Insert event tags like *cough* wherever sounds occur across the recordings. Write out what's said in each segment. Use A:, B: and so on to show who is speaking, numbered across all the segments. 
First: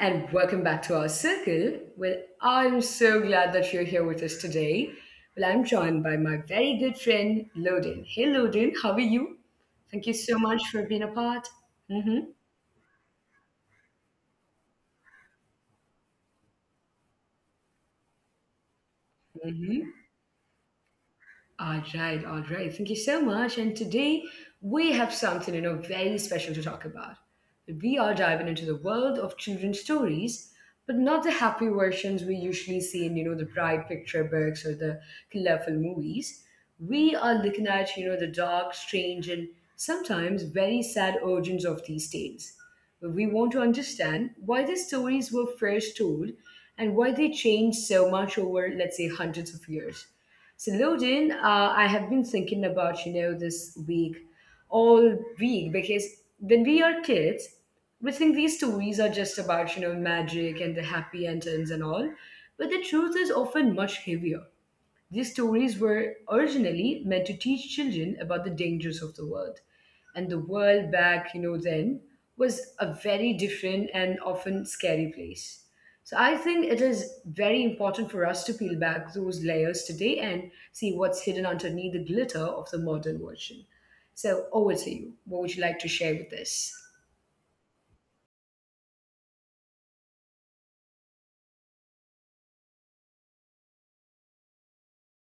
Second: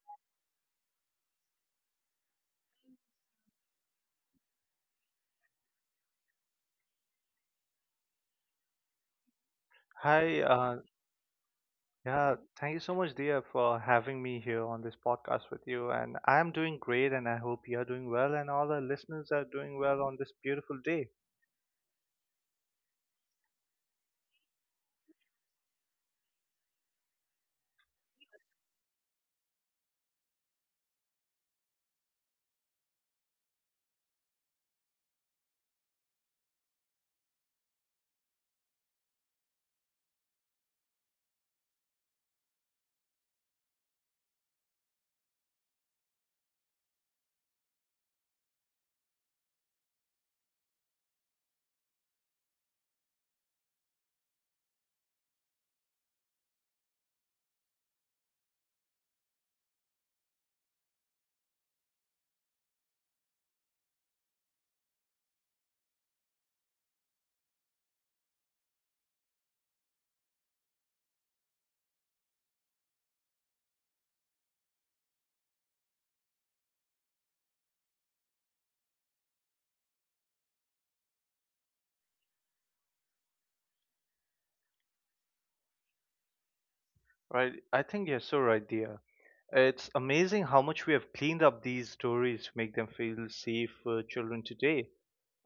A: and welcome back to our circle. I'm so glad that you're here with us today. I'm joined by my very good friend, Loden. Hey, Loden, how are you? Thank you so
B: Hi,
A: much for being a part. Mm-hmm.
B: yeah, thank you so much, Dia, for having me here on this podcast with you. And I'm doing great, and I hope you're doing well, and all our listeners are doing well on this beautiful day,
A: All right, all right. Thank you so much. And today we have something, very special to talk about. We are diving into the world of children's stories, but not the happy versions we usually see in, the bright picture books or the colorful movies. We are looking at, the dark, strange, and sometimes very sad origins of these tales. We want to understand why these stories were first told and why they changed so much over, let's say, hundreds of years. So, Loden, I have been thinking about, this week, all week, because when we are kids, we think these stories are just about, magic and the happy endings and all. But the truth is often much heavier. These stories were originally meant to teach children about the dangers of the world. And the world back, then was a very different and often scary place. So I think it is very important for us to peel back those layers today and see what's hidden underneath the glitter of the modern version. So over to you. What would you like to share with this?
B: right? I think you're so right, Dia. It's amazing how much we have cleaned up these stories to make them feel safe for children today.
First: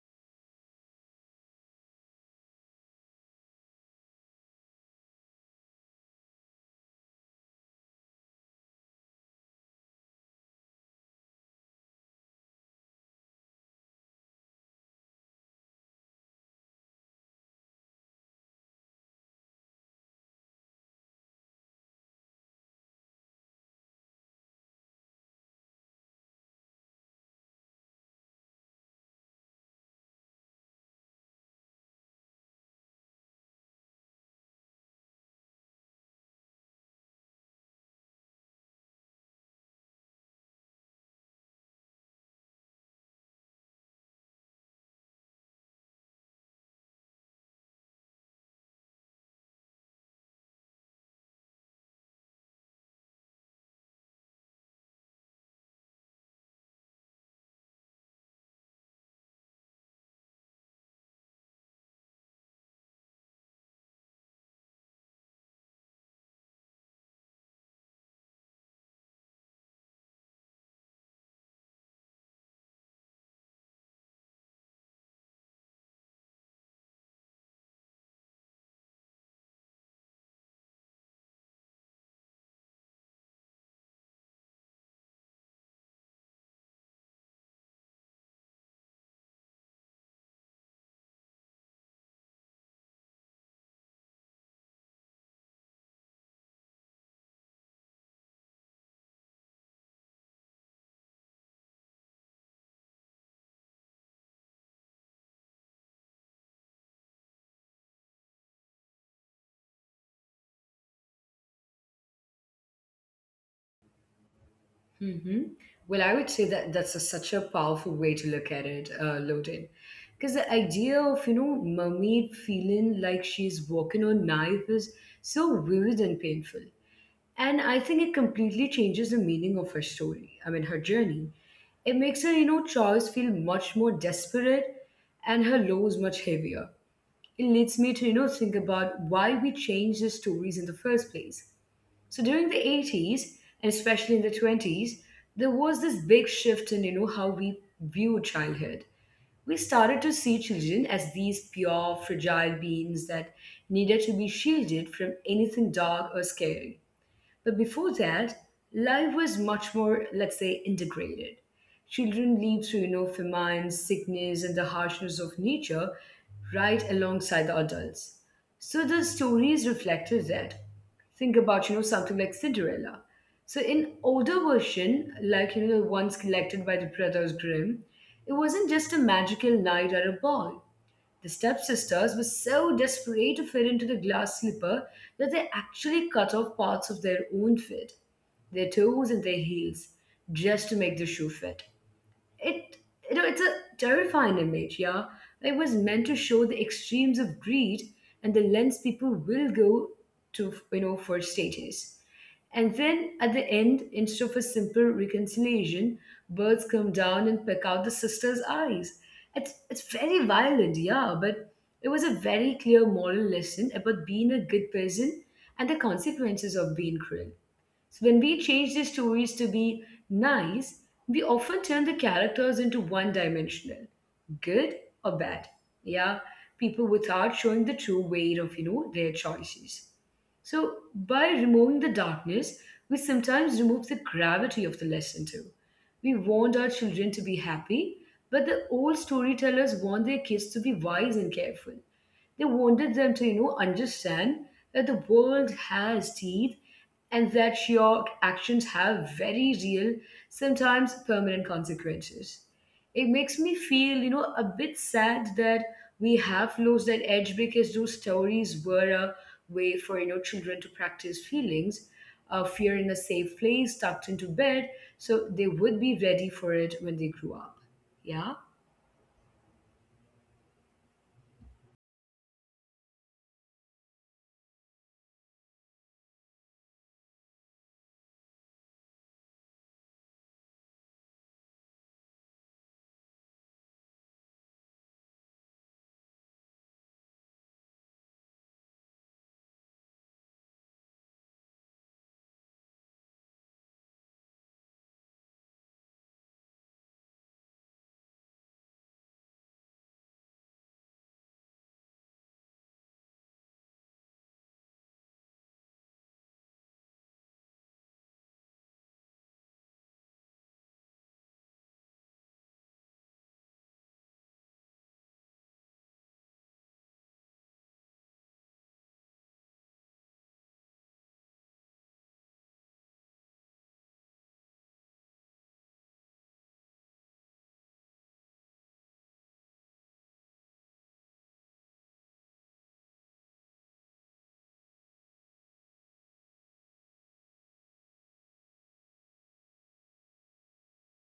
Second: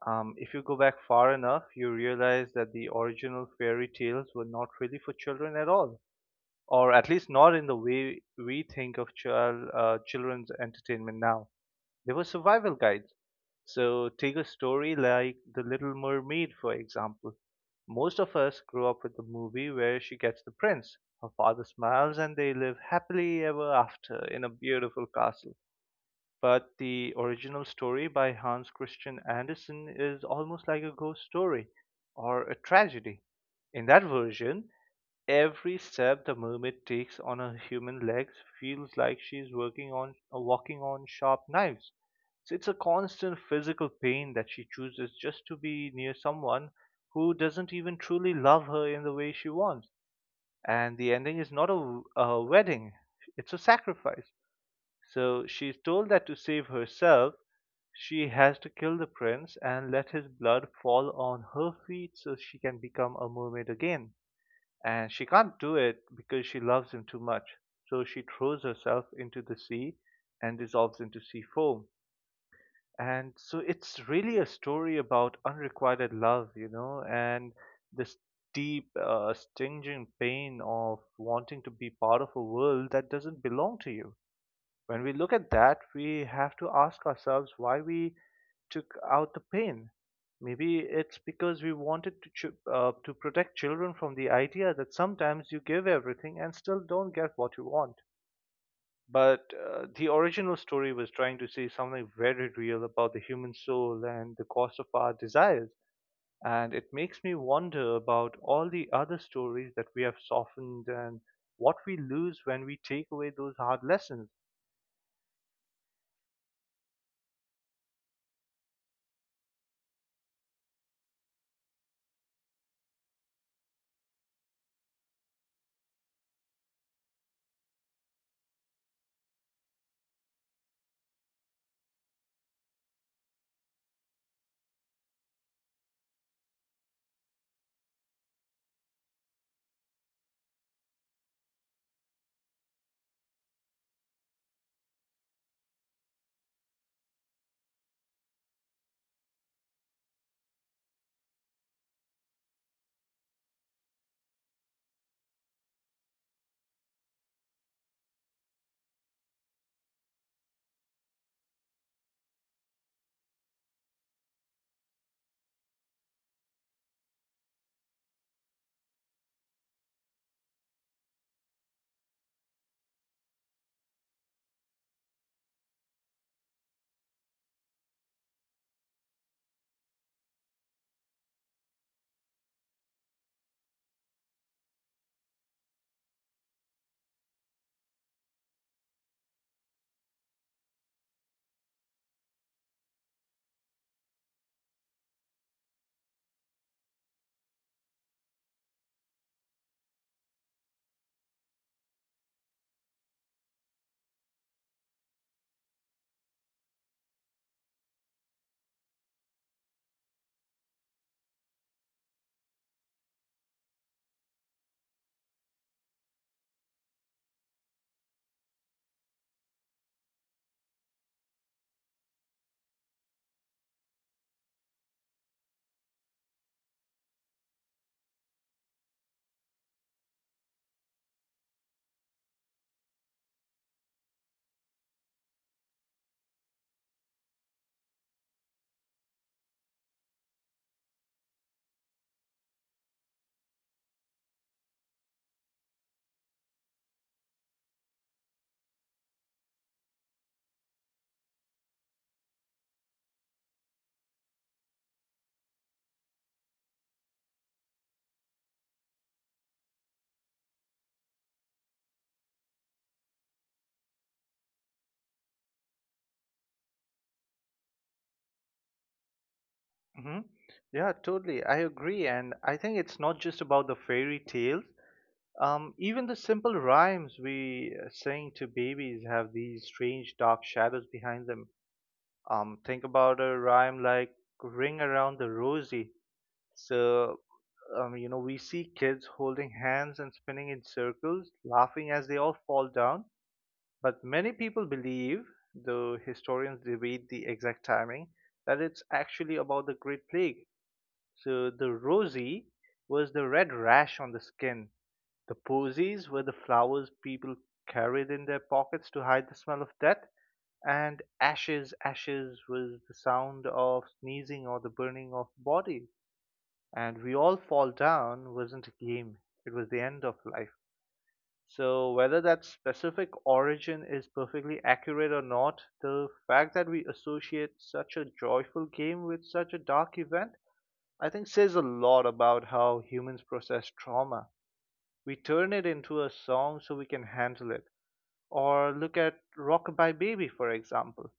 B: If you go back far enough, you realize that the original fairy tales were not really for children at all, or at least not in the way we think of children's entertainment now. They were survival guides. So take a story like The Little Mermaid, for example. Most of us grew up with the movie where she gets the prince, her father smiles, and they live happily ever after in a beautiful castle. But the original story by Hans Christian Andersen is almost like a ghost story or a tragedy. In that version, every step the mermaid takes on her human legs feels like she's working on walking on sharp knives. So it's a constant physical pain that she chooses just to be near someone who doesn't even truly love her in the way she wants. And the ending is not a wedding, it's a sacrifice. So she's told that to save herself, she has to kill the prince and let his blood fall on her feet so she can become a mermaid again, and she can't do it because she loves him too much. So she throws herself into the sea and dissolves into sea foam. And so it's really a story about unrequited love, and this deep, stinging pain of wanting to be part of a world that doesn't belong to you. When we look at that, we have to ask ourselves why we took out the pain. Maybe it's because we wanted to to protect children from the idea that sometimes you give everything and still don't get what you want. But the original story was trying to say something very real about the human soul and the cost of our desires. And it makes me wonder about all the other stories that we have softened and what we lose when we take away those hard lessons.
A: hmm Well, I would say that such a powerful way to look at it, Loden. Because the idea of, mermaid feeling like she's walking on knife is so vivid and painful. And I think it completely changes the meaning of her story, I mean, her journey. It makes her, choice feel much more desperate and her lows much heavier. It leads me to, think about why we change the stories in the first place. So during the '80s and especially in the '20s, there was this big shift in, you know, how we viewed childhood. We started to see children as these pure, fragile beings that needed to be shielded from anything dark or scary. But before that, life was much more, let's say, integrated. Children lived through, famine, sickness, and the harshness of nature right alongside the adults. So the stories reflected that. Think about, something like Cinderella. So in older version, like, you know, the ones collected by the brothers Grimm, it wasn't just a magical night at a ball. The stepsisters were so desperate to fit into the glass slipper that they actually cut off parts of their own feet, their toes and their heels, just to make the shoe fit it. It's a terrifying image, yeah. It was meant to show the extremes of greed and the lengths people will go to, for status. And then at the end, instead of a simple reconciliation, birds come down and peck out the sister's eyes. It's very violent, yeah, but it was a very clear moral lesson about being a good person and the consequences of being cruel. So when we change the stories to be nice, we often turn the characters into one dimensional, good or bad. Yeah, people, without showing the true weight of, their choices. So by removing the darkness, we sometimes remove the gravity of the lesson too. We want our children to be happy, but the old storytellers want their kids to be wise and careful. They wanted them to, understand that the world has teeth and that your actions have very real, sometimes permanent consequences. It makes me feel, a bit sad that we have lost that edge, because those stories were a way for, children to practice feelings of fear in a safe place, tucked into bed, so they would be ready for it when they grew up. Yeah.
B: Hmm. Yeah, totally, I agree. And I think it's not just about the fairy tales. Even the simple rhymes we sing to babies have these strange dark shadows behind them. Think about a rhyme like Ring Around the Rosie. So, we see kids holding hands and spinning in circles, laughing as they all fall down. But many people believe, though historians debate the exact timing, that it's actually about the Great Plague. So the rosy was the red rash on the skin. The posies were the flowers people carried in their pockets to hide the smell of death. And ashes, ashes was the sound of sneezing or the burning of bodies. And we all fall down wasn't a game, it was the end of life. So, whether that specific origin is perfectly accurate or not, the fact that we associate such a joyful game with such a dark event, I think, says a lot about how humans process trauma. We turn it into a song so we can handle it. Or look at Rockabye Baby, for example.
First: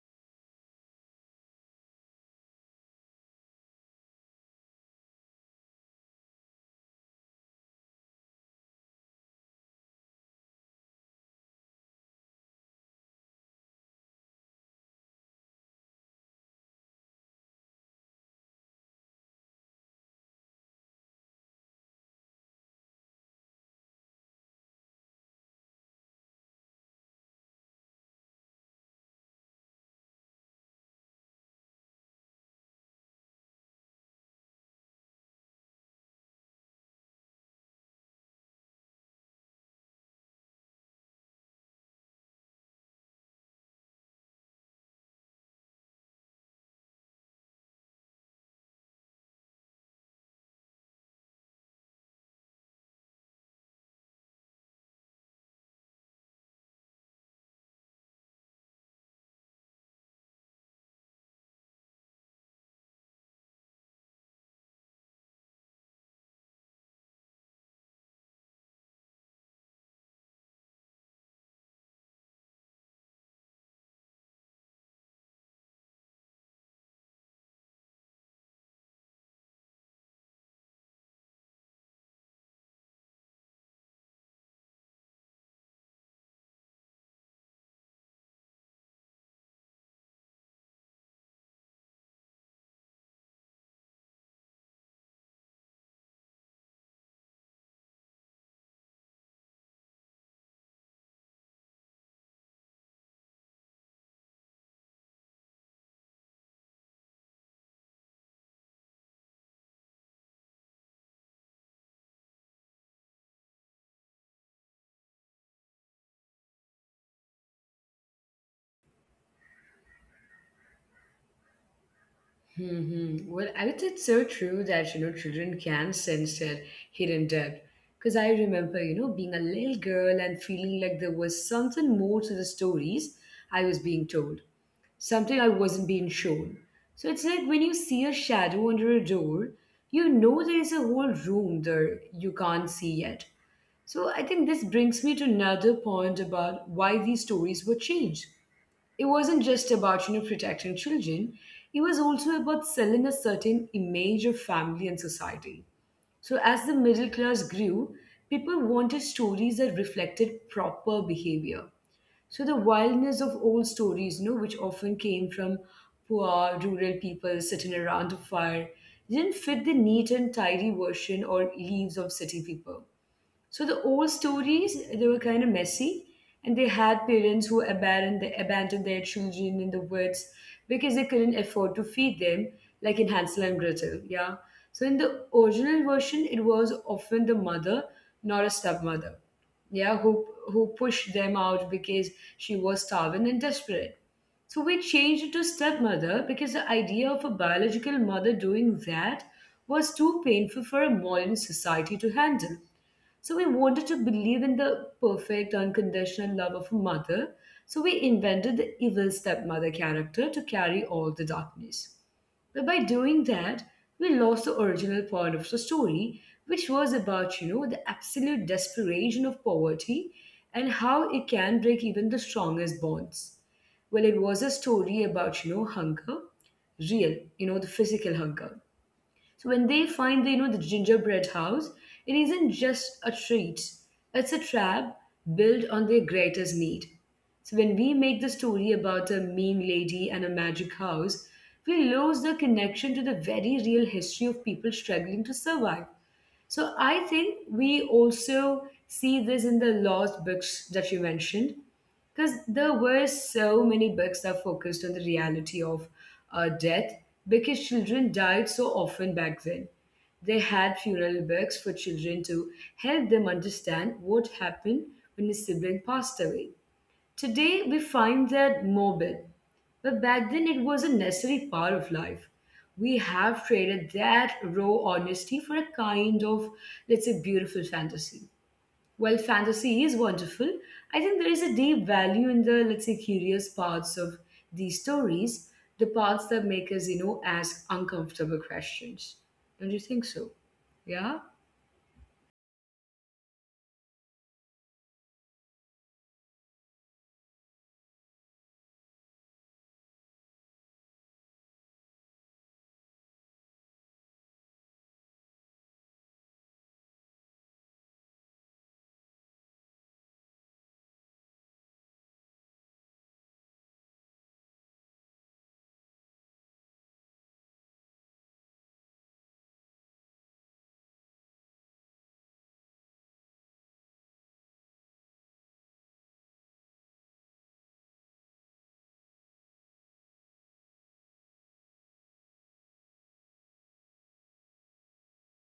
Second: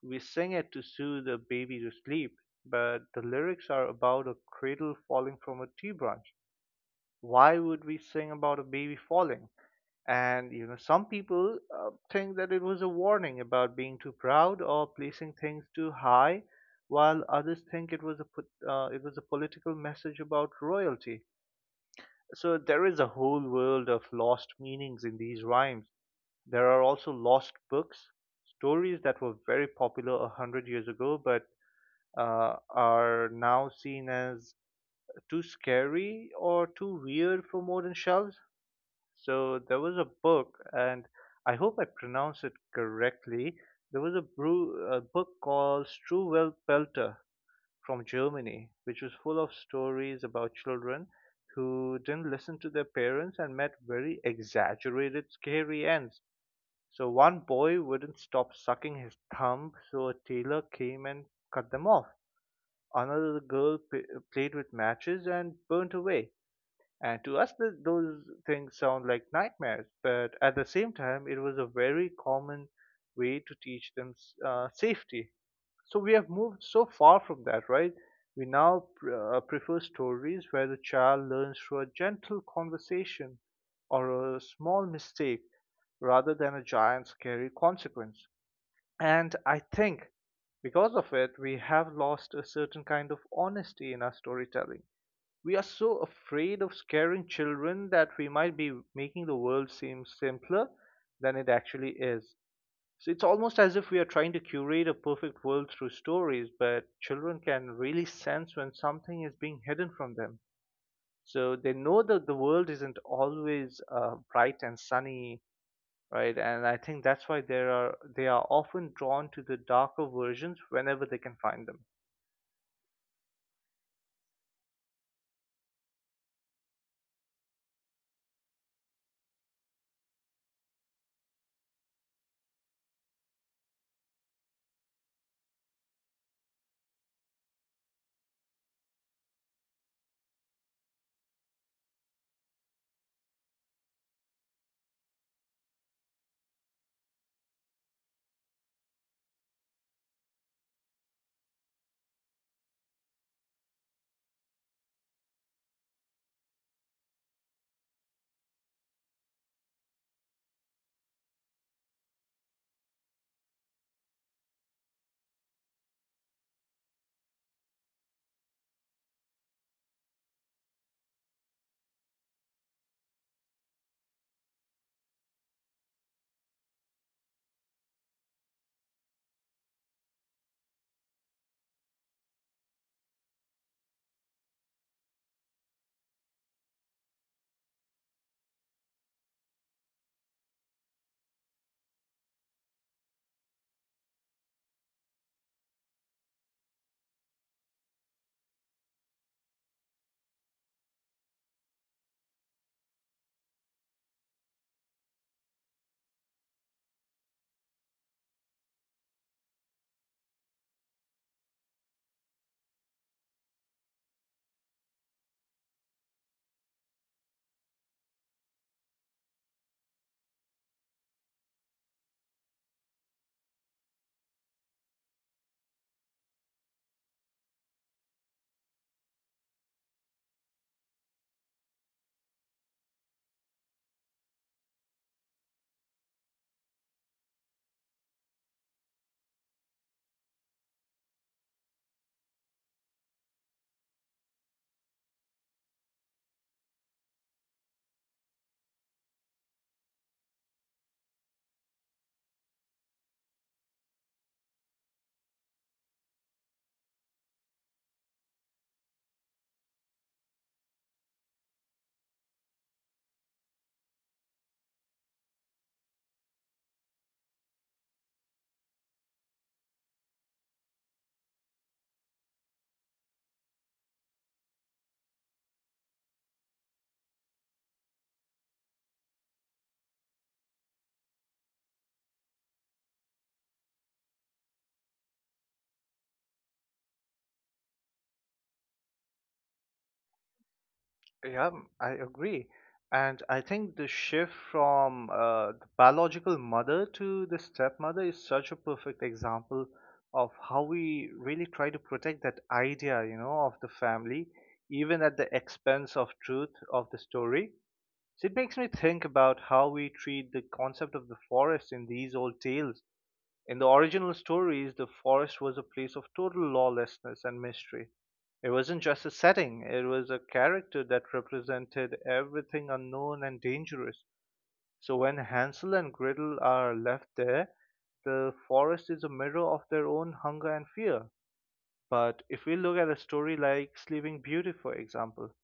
B: We sing it to soothe a baby to sleep, but the lyrics are about a cradle falling from a tree branch. Why would we sing about a baby falling? And some people think that it was a warning about being too proud or placing things too high, while others think it was a political message about royalty. So there is a whole world of lost meanings in these rhymes. There are also lost books, stories that were very popular a hundred years ago, but are now seen as too scary or too weird for modern shelves. So there was a book, and I hope I pronounce it correctly. There was a book called Struwelpeter Pelter from Germany, which was full of stories about children who didn't listen to their parents and met very exaggerated, scary ends. So one boy wouldn't stop sucking his thumb, so a tailor came and cut them off. Another girl played with matches and burnt away. And to us, those things sound like nightmares, but at the same time, it was a very common way to teach them safety. So we have moved so far from that, right? We now prefer stories where the child learns through a gentle conversation or a small mistake rather than a giant scary consequence. And I think because of it, we have lost a certain kind of honesty in our storytelling. We are so afraid of scaring children that we might be making the world seem simpler than it actually is. So it's almost as if we are trying to curate a perfect world through stories, but children can really sense when something is being hidden from them. So they know that the world isn't always bright and sunny, right? And I think that's why they are often drawn to the darker versions whenever they can find them.
A: Well, I think it's so true that, children can sense their hidden depth. Because I remember, being a little girl and feeling like there was something more to the stories I was being told, something I wasn't being shown. So it's like when you see a shadow under a door, you know there is a whole room there you can't see yet. So I think this brings me to another point about why these stories were changed. It wasn't just about, you know, protecting children. It was also about selling a certain image of family and society. So as the middle class grew, people wanted stories that reflected proper behavior. So the wildness of old stories, which often came from poor rural people sitting around a fire, didn't fit the neat and tidy version or leaves of city people. So the old stories, they were kind of messy, and they had parents who abandoned abandoned their children in the woods because they couldn't afford to feed them, like in Hansel and Gretel. Yeah. So in the original version, it was often the mother, not a stepmother, yeah, who pushed them out because she was starving and desperate. So we changed it to stepmother because the idea of a biological mother doing that was too painful for a modern society to handle. So we wanted to believe in the perfect, unconditional love of a mother. So we invented the evil stepmother character to carry all the darkness. But by doing that, we lost the original part of the story, which was about, the absolute desperation of poverty and how it can break even the strongest bonds. Well, it was a story about, hunger, real, the physical hunger. So when they find the, the gingerbread house, it isn't just a treat. It's a trap built on their greatest need. So when we make the story about a mean lady and a magic house, we lose the connection to the very real history of people struggling to survive. So I think we also see this in the lost books that you mentioned, because there were so many books that focused on the reality of death, because children died so often back then. They had funeral books for children to help them understand what happened when a sibling passed away. Today we find that morbid, but back then it was a necessary part of life. We have traded that raw honesty for a kind of, let's say, beautiful fantasy. While fantasy is wonderful, I think there is a deep value in the, let's say, curious parts of these stories, the parts that make us, ask uncomfortable questions. Don't you think so? Yeah?
B: Yeah, I agree. And I think the shift from the biological mother to the stepmother is such a perfect example of how we really try to protect that idea of the family, even at the expense of truth of the story. So it makes me think about how we treat the concept of the forest in these old tales. In the original stories, the forest was a place of total lawlessness and mystery. It wasn't just a setting, it was a character that represented everything unknown and dangerous. So when Hansel and Gretel are left there, the forest is a mirror of their own hunger and fear. But if we look at a story like Sleeping Beauty, for example,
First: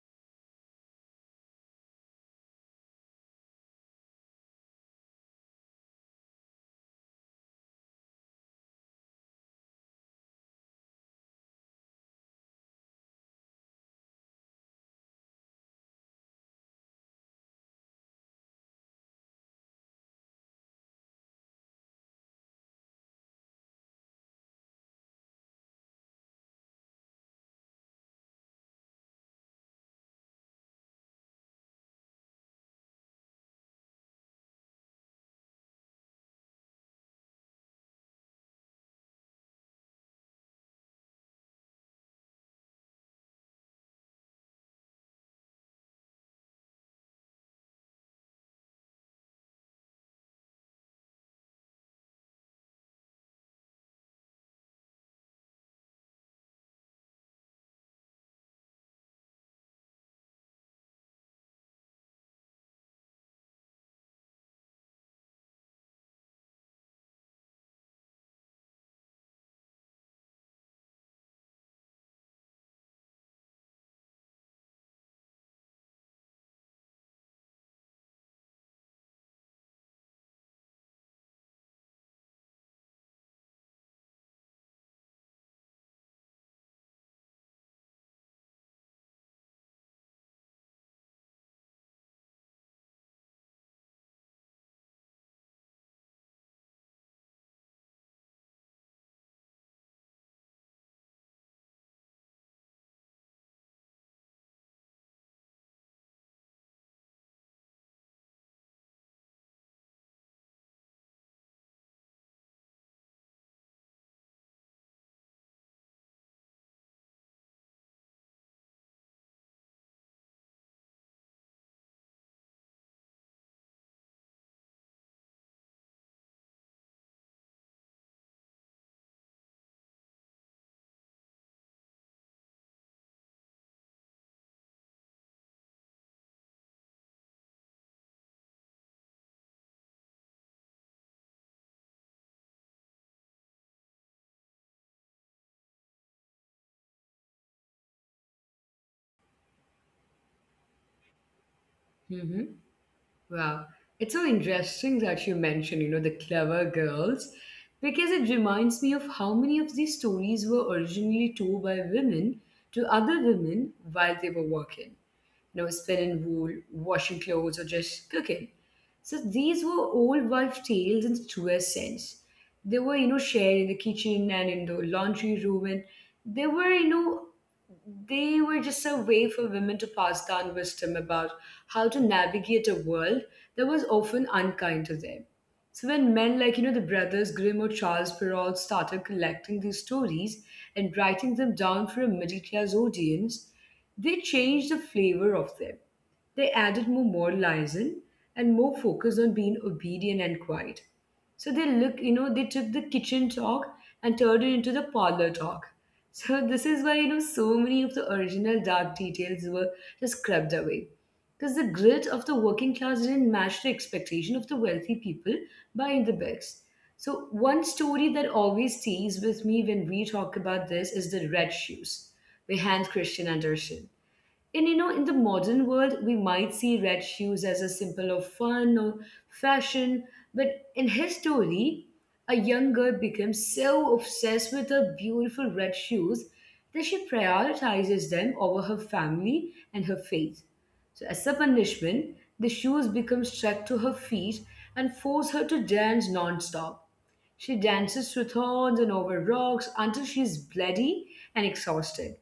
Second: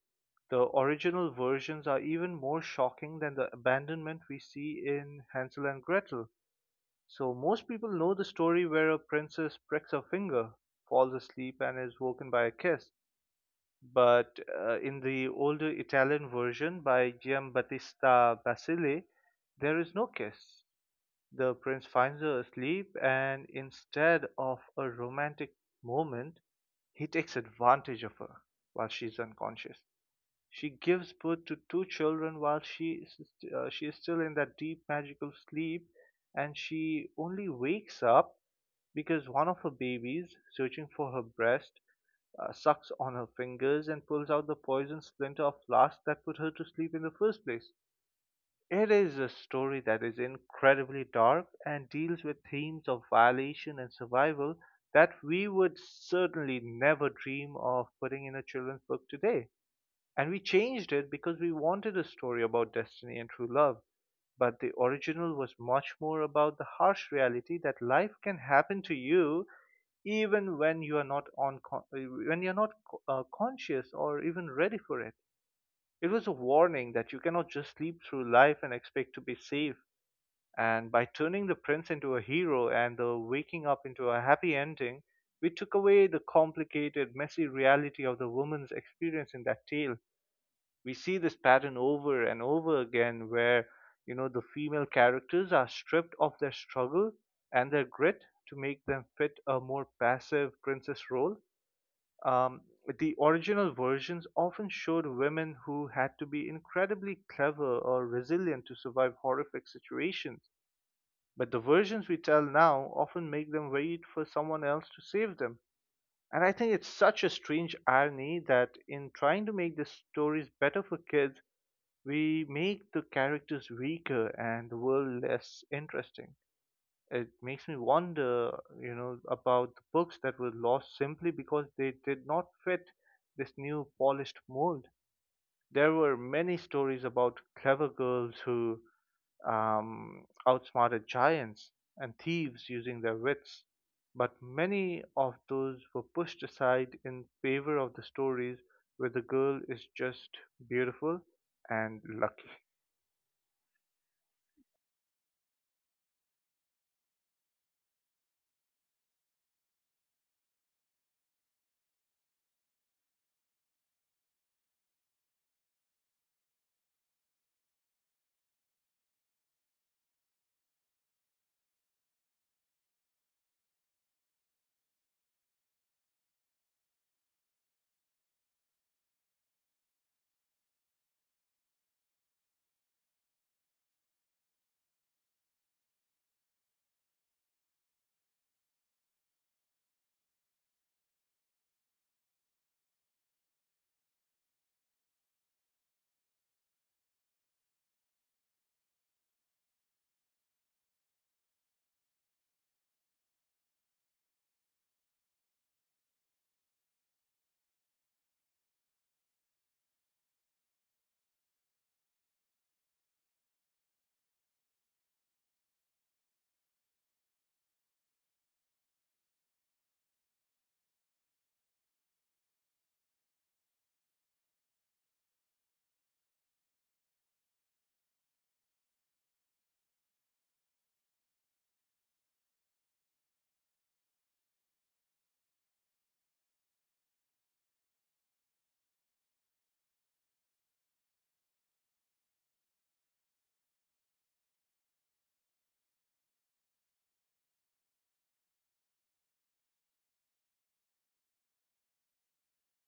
B: the original versions are even more shocking than the abandonment we see in Hansel and Gretel. So most people know the story where a princess pricks her finger, falls asleep, and is woken by a kiss. But in the older Italian version by Giambattista Basile, there is no kiss. The prince finds her asleep, and instead of a romantic moment, he takes advantage of her while she's unconscious. She gives birth to two children while she is still in that deep magical sleep, and she only wakes up because one of her babies, searching for her breast, sucks on her fingers and pulls out the poison splinter of lust that put her to sleep in the first place. It is a story that is incredibly dark and deals with themes of violation and survival that we would certainly never dream of putting in a children's book today. And we changed it because we wanted a story about destiny and true love. But the original was much more about the harsh reality that life can happen to you even when you are not on con- when you're not conscious or even ready for it. It was a warning that you cannot just sleep through life and expect to be safe. And by turning the prince into a hero and the waking up into a happy ending, we took away the complicated messy reality of the woman's experience in that tale. We see this pattern over and over again where the female characters are stripped of their struggle and their grit to make them fit a more passive princess role. um, the original versions often showed women who had to be incredibly clever or resilient to survive horrific situations, but the versions we tell now often make them wait for someone else to save them. And I think it's such a strange irony that in trying to make the stories better for kids, we make the characters weaker and the world less interesting. It makes me wonder about the books that were lost simply because they did not fit this new polished mold. There were many stories about clever girls who outsmarted giants and thieves using their wits, but many of those were pushed aside in favor of the stories where the girl is just beautiful and lucky.
A: Mm-hmm. Wow. It's so interesting that you mentioned, the clever girls, because it reminds me of how many of these stories were originally told by women to other women while they were working, you know, spinning wool, washing clothes, or just cooking. So these were old wife tales in the truest sense. They were, shared in the kitchen and in the laundry room, and they were, you know, they were just a way for women to pass down wisdom about how to navigate a world that was often unkind to them. So when men like, the brothers Grimm or Charles Perrault started collecting these stories and writing them down for a middle class audience, they changed the flavor of them. They added more moralizing and more focus on being obedient and quiet. So they look, they took the kitchen talk and turned it into the parlor talk. *laughs* So this is why, so many of the original dark details were just scrubbed away. Because the grit of the working class didn't match the expectation of the wealthy people buying the books. So one story that always stays with me when we talk about this is the red shoes by Hans Christian Andersen. And, you know, in the modern world, we might see red shoes as a symbol of fun or fashion, but in his story, a young girl becomes so obsessed with her beautiful red shoes that she prioritizes them over her family and her faith. So, as a punishment, the shoes become stuck to her feet and force her to dance non-stop. She dances through thorns and over rocks until she's bloody and exhausted,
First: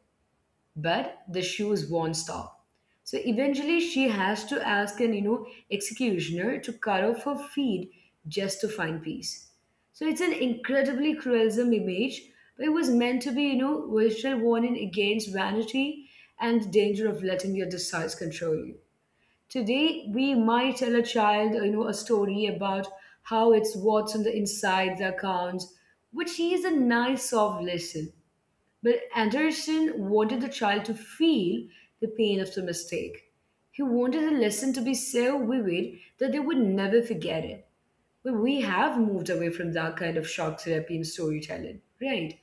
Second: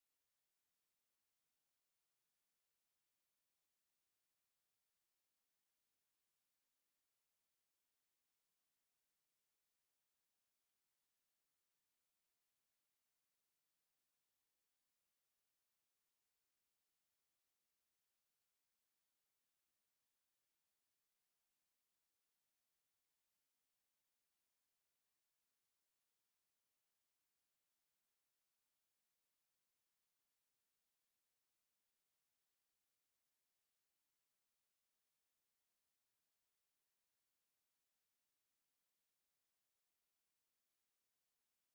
A: but the shoes won't stop. So eventually, she has to ask an, executioner to cut off her feet just to find peace. So it's an incredibly cruelism image, but it was meant to be, you know, virtual warning against vanity and the danger of letting your desires control you. Today, we might tell a child, you know, a story about how it's what's on the inside that counts, which is a nice soft lesson. But Anderson wanted the child to feel the pain of the mistake. He wanted the lesson to be so vivid that they would never forget it. But we have moved away from that kind of shock therapy in storytelling, right?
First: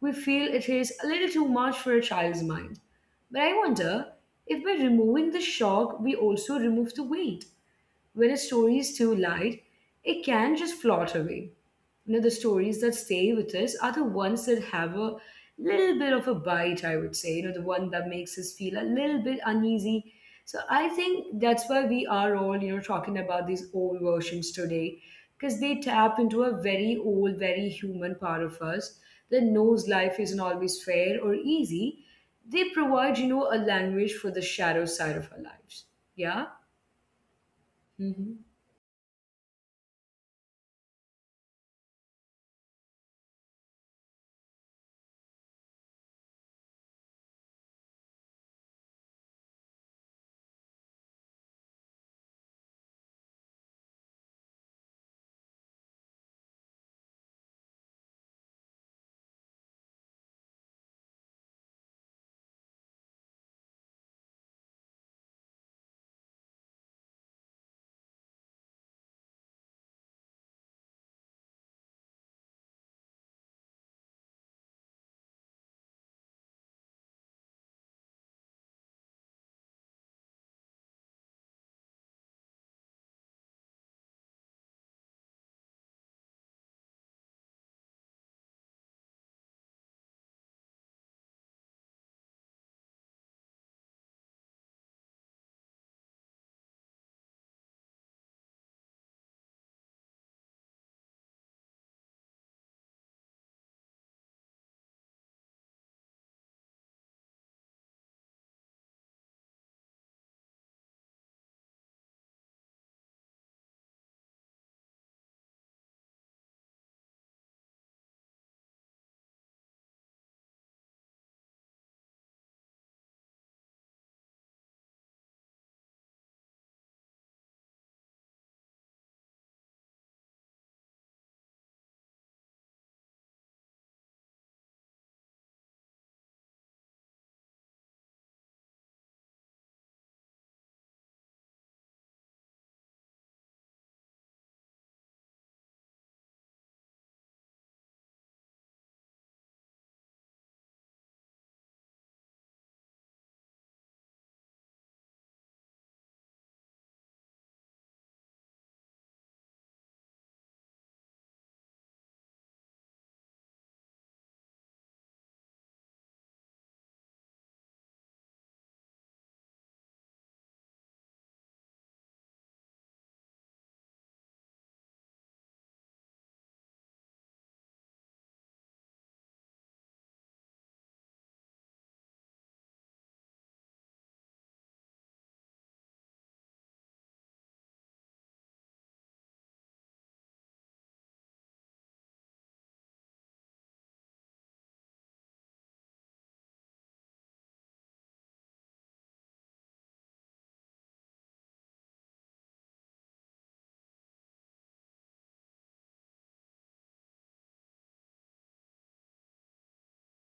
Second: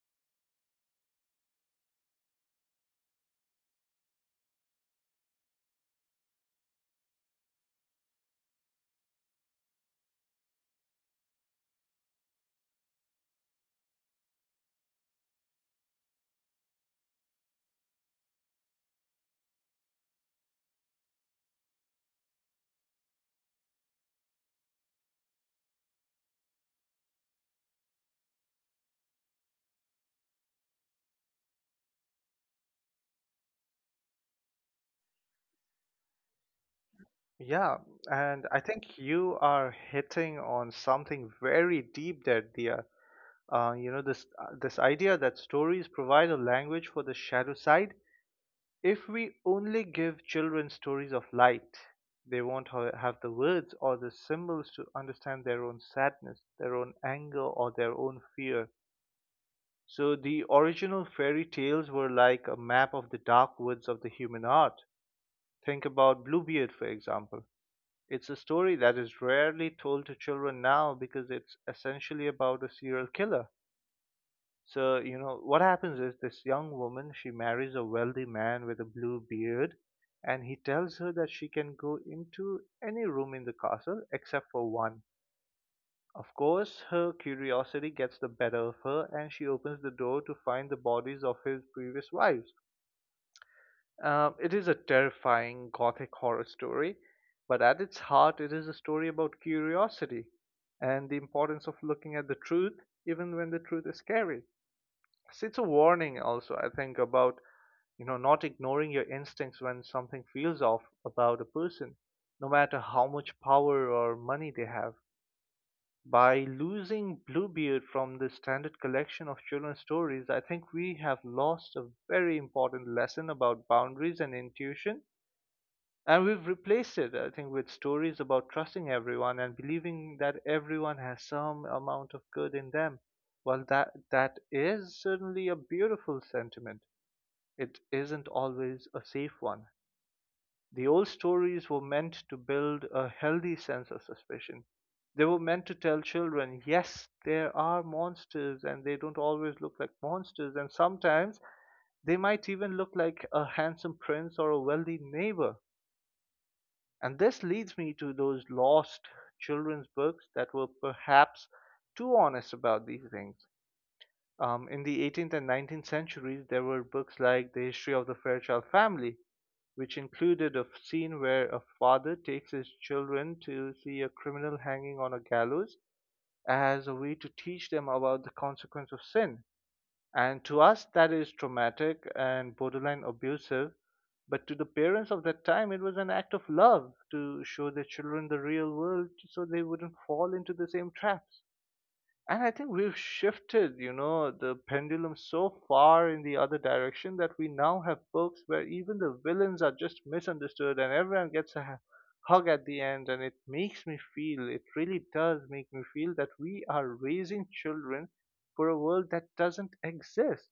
A: We feel it is a little too much for a child's mind. But I wonder if by removing the shock, we also remove the weight. When a story is too light, it can just float away. The stories that stay with us are the ones that have a little bit of a bite, I would say, the one that makes us feel a little bit uneasy. So I think that's why we are all, talking about these old versions today, because they tap into a very old, very human part of us that knows life isn't always fair or easy. They provide, a language for the shadow side of our lives. Yeah.
B: Yeah, and I
A: Hmm.
B: think you are hitting on something very deep there, Dia. You know this this idea that stories provide a language for the shadow side. If we only give children stories of light, they won't have the words or the symbols to understand their own sadness, their own anger, or their own fear. So the original fairy tales were like a map of the dark woods of the human heart. Think about Bluebeard, for example, it's a story that is rarely told to children now because it's essentially about a serial killer. So, you know, what happens is this young woman, she marries a wealthy man with a blue beard, and he tells her that she can go into any room in the castle except for one. Of course, her curiosity gets the better of her, and she opens the door to find the bodies of his previous wives. It is a terrifying gothic horror story, but at its heart, it is a story about curiosity and the importance of looking at the truth, even when the truth is scary. So it's a warning, also, I think, about not ignoring your instincts when something feels off about a person, no matter how much power or money they have. By losing Bluebeard from the standard collection of children's stories, I think we have lost a very important lesson about boundaries and intuition, and we've replaced it, I think, with stories about trusting everyone and believing that everyone has some amount of good in them. Well, that is certainly a beautiful sentiment. It isn't always a safe one. The old stories were meant to build a healthy sense of suspicion. They were meant to tell children, yes, there are monsters, and they don't always look like monsters, and sometimes they might even look like a handsome prince or a wealthy neighbor, and this leads me to those lost children's books that were perhaps too honest about these things. In the 18th and 19th centuries, there were books like The History of the Fairchild Family, which included a scene where a father takes his children to see a criminal hanging on a gallows as a way to teach them about the consequence of sin. And to us, that is traumatic and borderline abusive. But to the parents of that time, it was an act of love to show their children the real world so they wouldn't fall into the same traps. And I think we've shifted, you know, the pendulum so far in the other direction that we now have books where even the villains are just misunderstood and everyone gets a hug at the end. And it makes me feel, it really does make me feel that we are raising children for a world that doesn't exist.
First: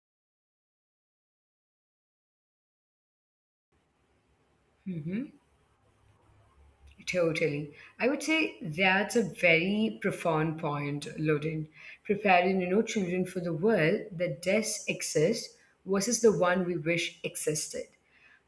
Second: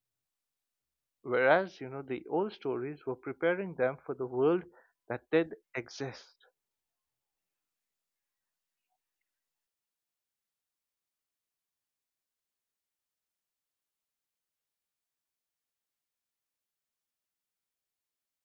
B: Whereas, you know, the old stories were preparing them for the world that did exist.
A: Totally. I would say that's a very profound point, Loden. Preparing, children for the world that does exist versus the one we wish existed.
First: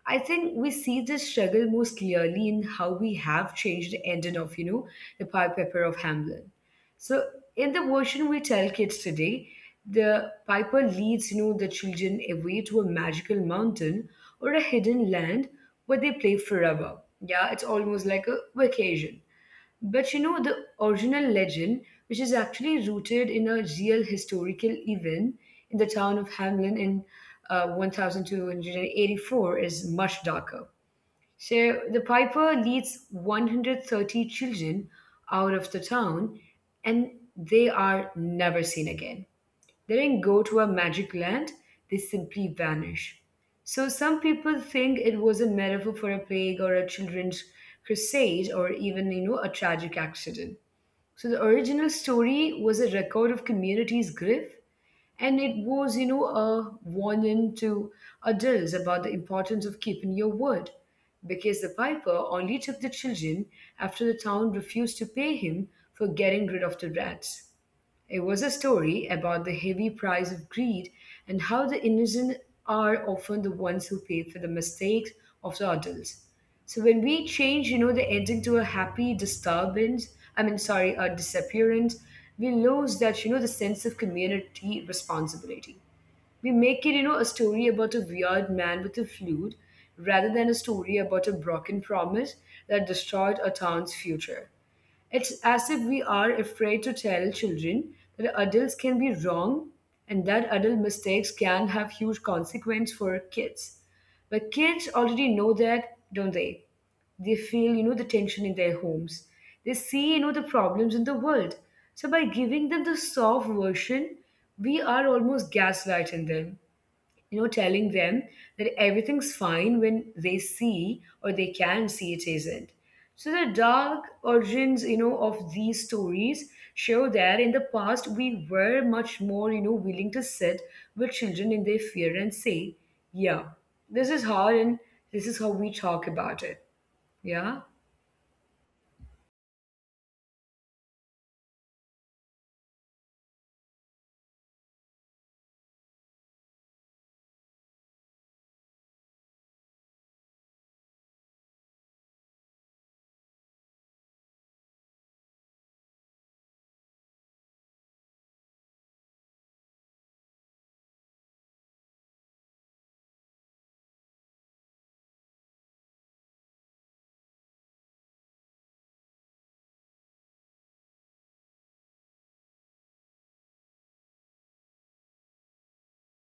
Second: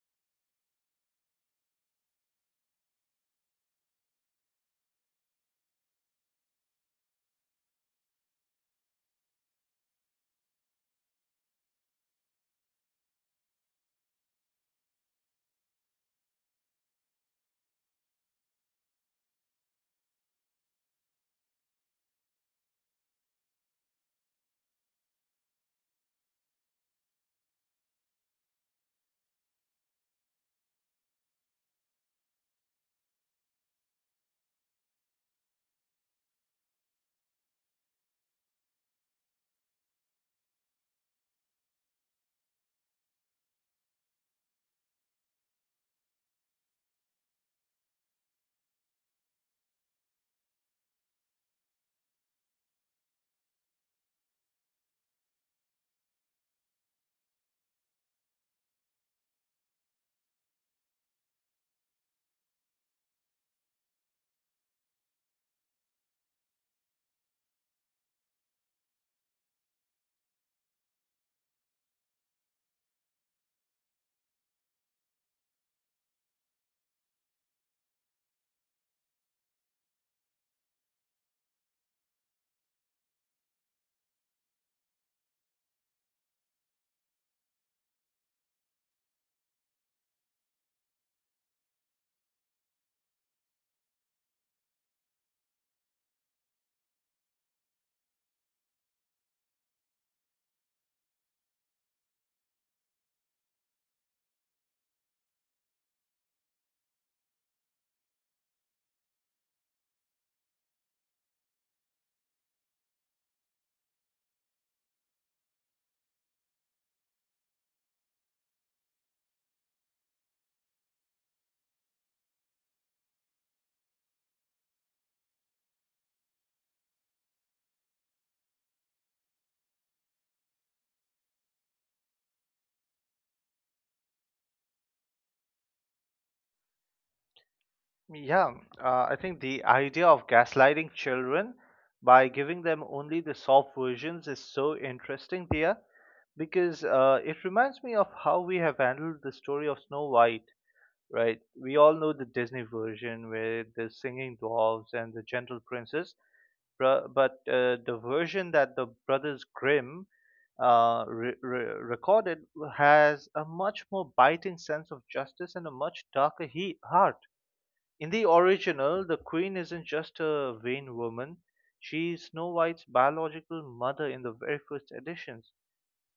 A: I think we see this struggle most clearly in how we have changed the ending of, the Pied Piper of Hamlin. So in the version we tell kids today, the piper leads, the children away to a magical mountain or a hidden land where they play forever. Yeah, it's almost like a vacation. But you know, the original legend, which is actually rooted in a real historical event in the town of Hamlin in 1284, is much darker. So the piper leads 130 children out of the town and they are never seen again. They don't go to a magic land, they simply vanish. So some people think it was a metaphor for a plague or a children's crusade or even, you know, a tragic accident. So the original story was a record of community's grief, and it was, you know, a warning to adults about the importance of keeping your word, because the piper only took the children after the town refused to pay him for getting rid of the rats. It was a story about the heavy price of greed and how the innocent are often the ones who pay for the mistakes of the adults. So when we change, you know, the ending to a happy disturbance, I mean, sorry, a disappearance, we lose that, you know, the sense of community responsibility. We make it, you know, a story about a weird man with a flute rather than a story about a broken promise that destroyed a town's future. It's as if we are afraid to tell children that adults can be wrong and that adult mistakes can have huge consequence for kids. But kids already know that, don't they? They feel, you know, the tension in their homes. They see, you know, the problems in the world. So by giving them the soft version, we are almost gaslighting them, telling them that everything's fine when they see or they can see it isn't. So the dark origins, you know, of these stories show that in the past we were much more, you know, willing to sit with children in their fear and say, yeah, this is hard and this is how we talk about it. Yeah.
B: Yeah, I think the idea of gaslighting children by giving them only the soft versions is so interesting there because it reminds me of how we have handled the story of Snow White, right? We all know the Disney version with the singing dwarves and the gentle princess, but the version that the Brothers Grimm recorded has a much more biting sense of justice and a much darker heart. In the original, the queen isn't just a vain woman, she's Snow White's biological mother in the very first editions,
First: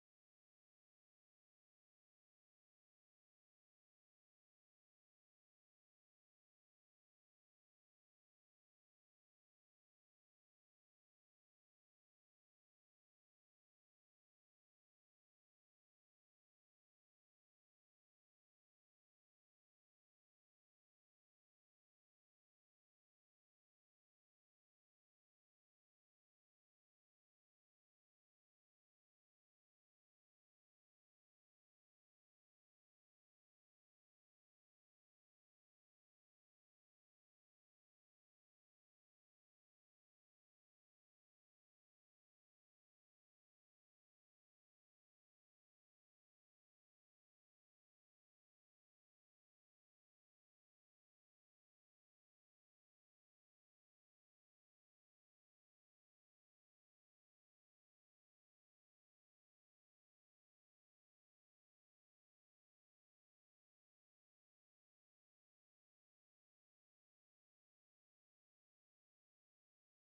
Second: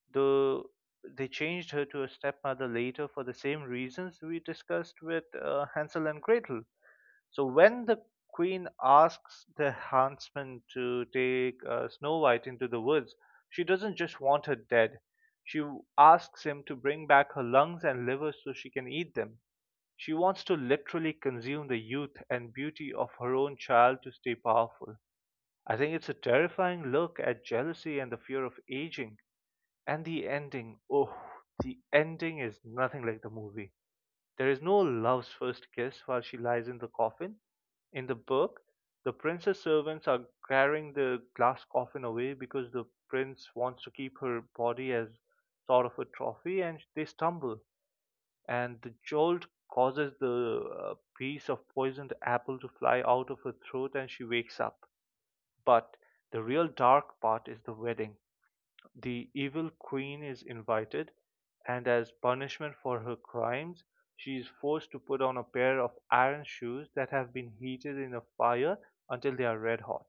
B: though they changed her to a stepmother later for the same reasons we discussed with Hansel and Gretel. So when the queen asks the huntsman to take Snow White into the woods, she doesn't just want her dead. She asks him to bring back her lungs and liver so she can eat them. She wants to literally consume the youth and beauty of her own child to stay powerful. I think it's a terrifying look at jealousy and the fear of aging. And the ending, oh, the ending is nothing like the movie. There is no love's first kiss while she lies in the coffin. In the book, the prince's servants are carrying the glass coffin away because the prince wants to keep her body as sort of a trophy, and they stumble, and the jolt causes the piece of poisoned apple to fly out of her throat, and she wakes up. But the real dark part is the wedding. The evil queen is invited, and as punishment for her crimes, she is forced to put on a pair of iron shoes that have been heated in a fire until they are red hot.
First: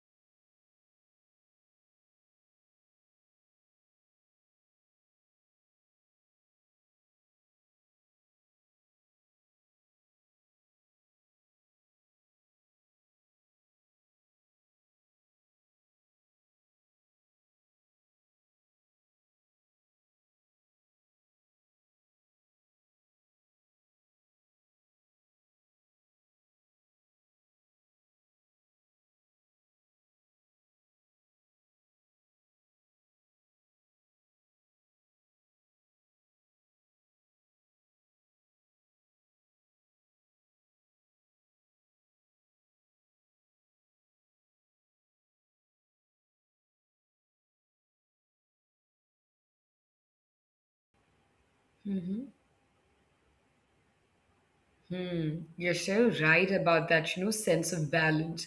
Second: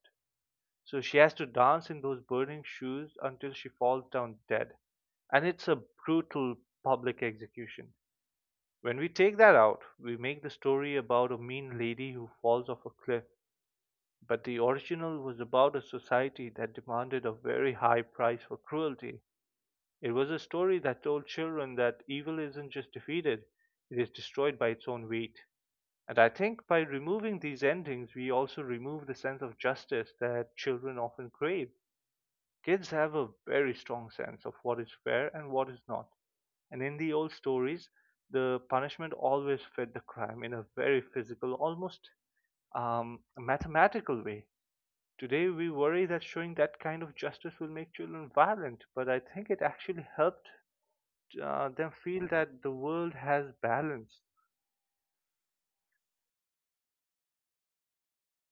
B: So she has to dance in those burning shoes until she falls down dead. And it's a brutal public execution. When we take that out, we make the story about a mean lady who falls off a cliff. But the original was about a society that demanded a very high price for cruelty. It was a story that told children that evil isn't just defeated, it is destroyed by its own weight. And I think by removing these endings, we also remove the sense of justice that children often crave. Kids have a very strong sense of what is fair and what is not. And in the old stories, the punishment always fit the crime in a very physical, almost mathematical way. Today, we worry that showing that kind of justice will make children violent, but I think it actually helped them feel that the world has balance.
A: Hmm, you're so right about that, you know, sense of balance.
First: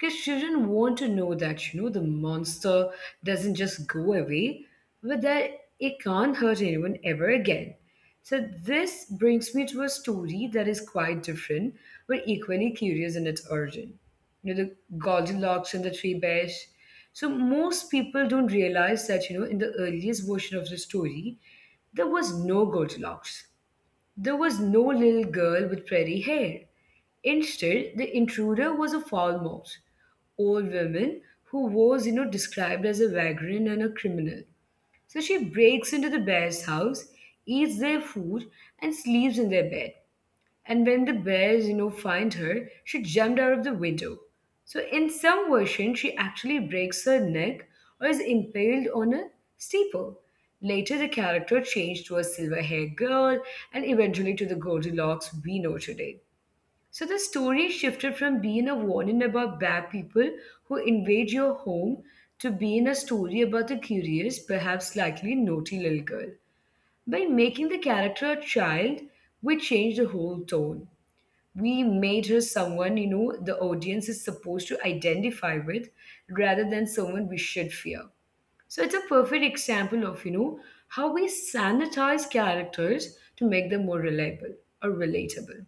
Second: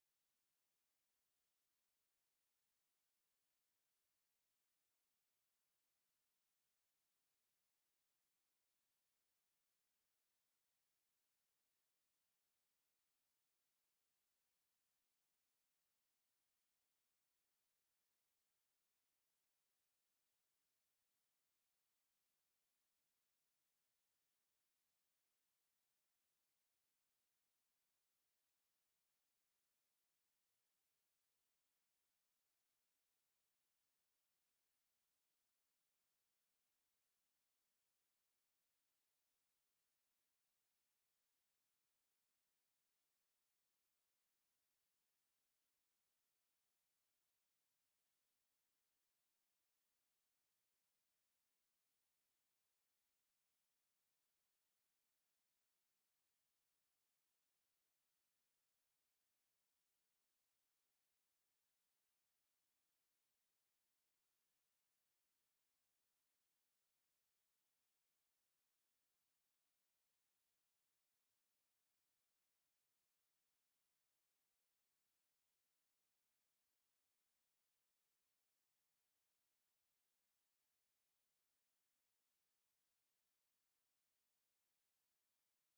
A: Because children want to know that, you know, the monster doesn't just go away, but that it can't hurt anyone ever again. So, this brings me to a story that is quite different, but equally curious in its origin. You know, the Goldilocks and the Three Bears. So, most people don't realize that, you know, in the earliest version of the story, there was no Goldilocks. There was no little girl with pretty hair. Instead, the intruder was a foul mouse, old woman who was, you know, described as a vagrant and a criminal. So she breaks into the bear's house, eats their food, and sleeps in their bed. And when the bears, you know, find her, she jumped out of the window. So in some versions, she actually breaks her neck or is impaled on a steeple. Later, the character changed to a silver-haired girl and eventually to the Goldilocks we know today. So the story shifted from being a warning about bad people who invade your home to being a story about the curious, perhaps slightly naughty little girl. By making the character a child, we changed the whole tone. We made her someone, the audience is supposed to identify with, rather than someone we should fear. So it's a perfect example of, how we sanitize characters to make them more reliable or relatable.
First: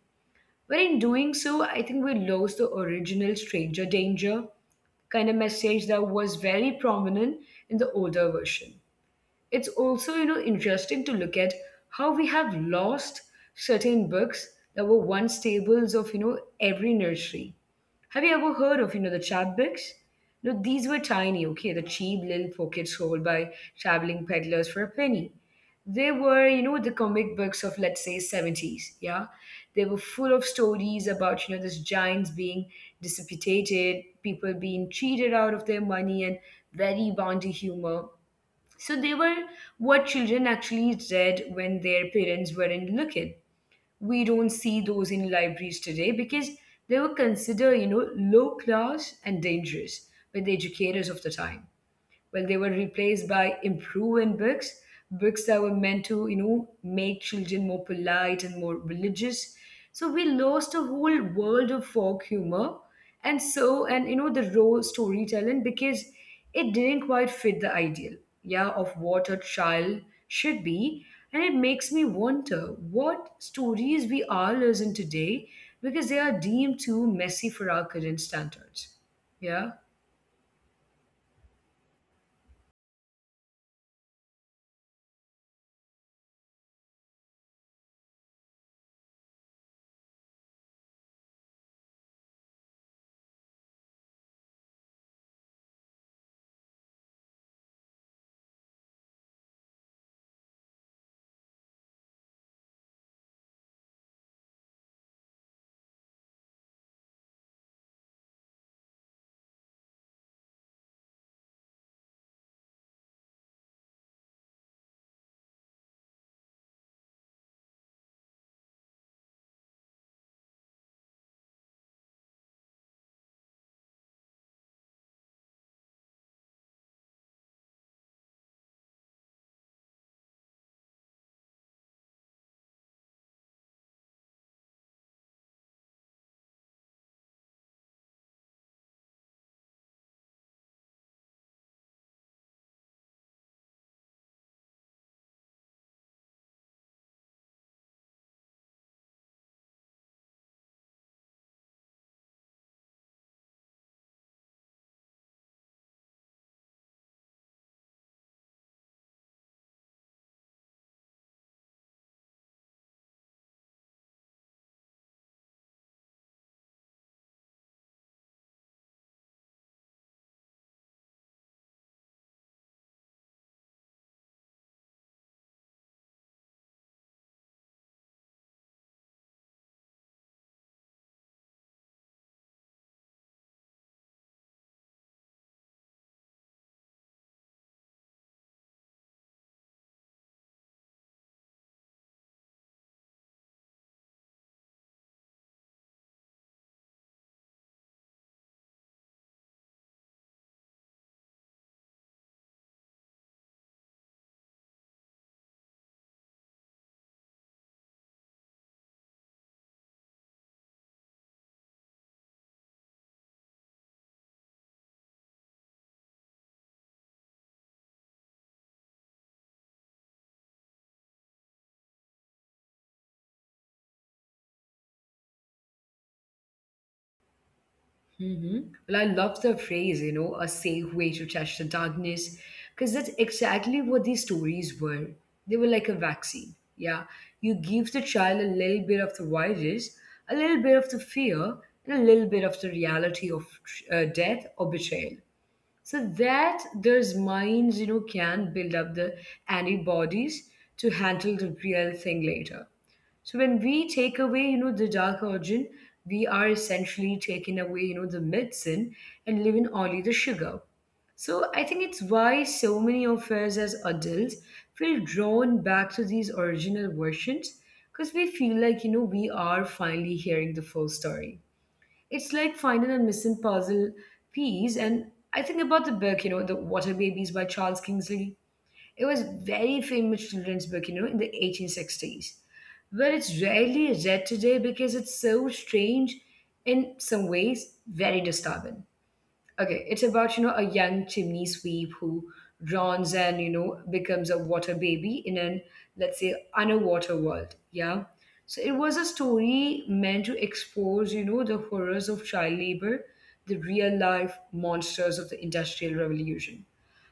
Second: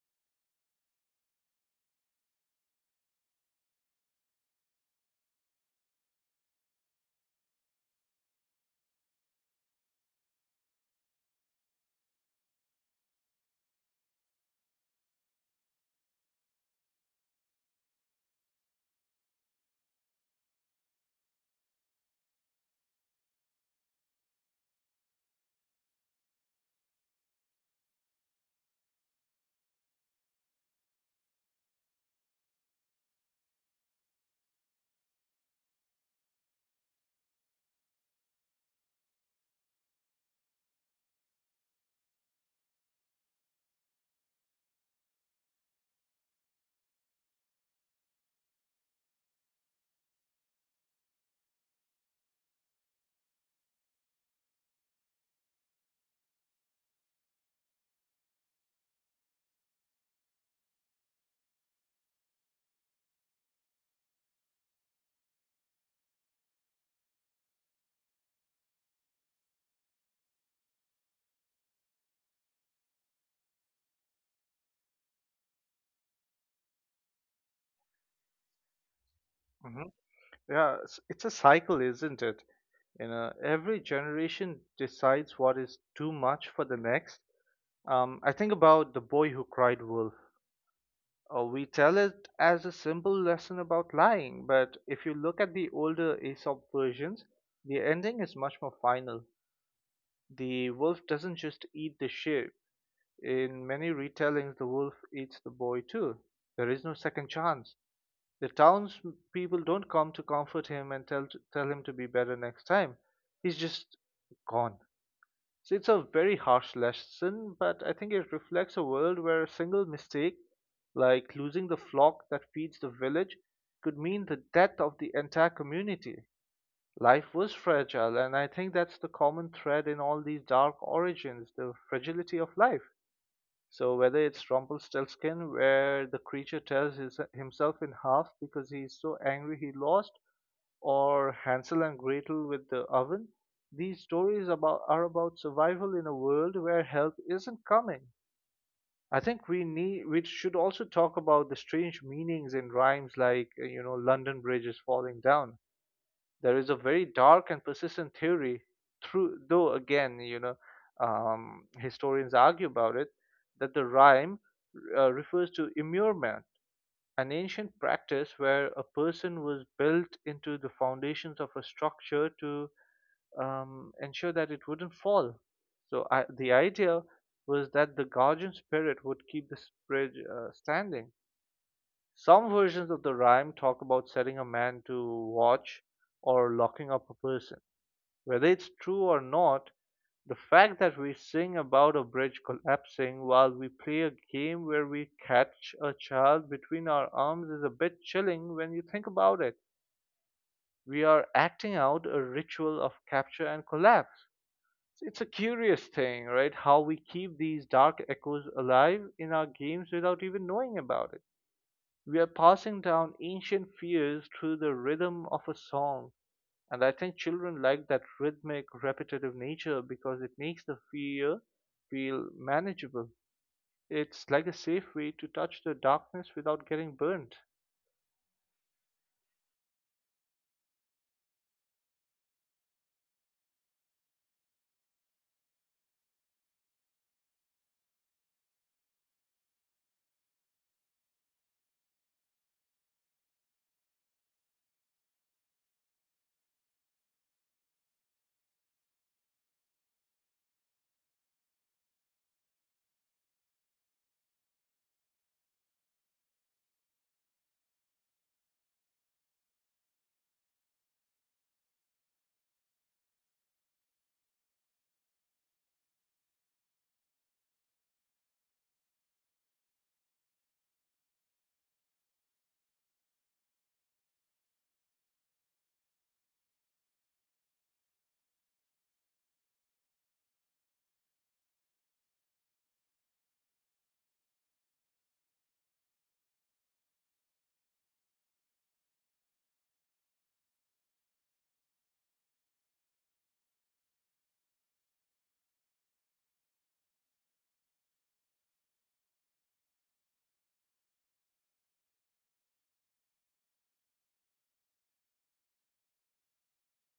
A: But in doing so, I think we lost the original stranger danger kind of message that was very prominent in the older version. It's also, interesting to look at how we have lost certain books that were once tables of, every nursery. Have you ever heard of, the chapbooks? No, these were tiny. Okay, the cheap little pockets sold by traveling peddlers for a penny. They were, the comic books of let's say 70s, yeah. They were full of stories about, these giants being dissipated, people being cheated out of their money, and very bounty humor. So they were what children actually read when their parents weren't looking. We don't see those in libraries today because they were considered, you know, low class and dangerous by the educators of the time. Well, they were replaced by improving books, books that were meant to, you know, make children more polite and more religious. So we lost a whole world of folk humor and so and, the raw storytelling, because it didn't quite fit the ideal, yeah, of what a child should be. And it makes me wonder what stories we are losing today because they are deemed too messy for our current standards. Yeah.
B: Hmm. Yeah, it's a cycle, isn't it? You know, every generation decides what is too much for the next. I think about the boy who cried wolf. We tell it as a simple lesson about lying, but if you look at the older Aesop versions, the ending is much more final. The wolf doesn't just eat the sheep. In many retellings, the wolf eats the boy too. There is no second chance. The townspeople don't come to comfort him and tell him to be better next time. He's just gone. So it's a very harsh lesson, but I think it reflects a world where a single mistake, like losing the flock that feeds the village, could mean the death of the entire community. Life was fragile, and I think that's the common thread in all these dark origins, the fragility of life. So whether it's Rumpelstiltskin, where the creature tears himself in half because he's so angry he lost, or Hansel and Gretel with the oven, these stories about are about survival in a world where help isn't coming. I think we need We should also talk about the strange meanings in rhymes like London Bridge is falling down. There is a very dark and persistent theory, though again, you know, historians argue about it, that the rhyme refers to immurement, an ancient practice where a person was built into the foundations of a structure to ensure that it wouldn't fall. The idea was that the guardian spirit would keep the bridge standing. Some versions of the rhyme talk about setting a man to watch or locking up a person. Whether it's true or not, the fact that we sing about a bridge collapsing while we play a game where we catch a child between our arms is a bit chilling when you think about it. We are acting out a ritual of capture and collapse. It's a curious thing, right? How we keep these dark echoes alive in our games without even knowing about it. We are passing down ancient fears through the rhythm of a song, and I think children like that rhythmic, repetitive nature because it makes the fear feel manageable. It's like a safe way to touch the darkness without getting burnt.
A: Hmm. Well, I love the phrase, you know, a safe way to touch the darkness, because that's exactly what these stories were. They were like a vaccine. Yeah. You give the child a little bit of the virus, a little bit of the fear, and a little bit of the reality of death or betrayal. So that those minds, you know, can build up the antibodies to handle the real thing later. So when we take away, you know, the dark origin, we are essentially taking away, you know, the medicine and leaving only the sugar. So I think it's why so many of us as adults feel drawn back to these original versions, because we feel like, you know, we are finally hearing the full story. It's like finding a missing puzzle piece. And I think about the book, you know, The Water Babies by Charles Kingsley. It was very famous children's book, you know, in the 1860s. But it's rarely read today because it's so strange, in some ways, very disturbing. Okay, it's about, you know, a young chimney sweep who drowns and, you know, becomes a water baby in an, let's say, underwater world. Yeah. So it was a story meant to expose, you know, the horrors of child labor, the real life monsters of the Industrial Revolution.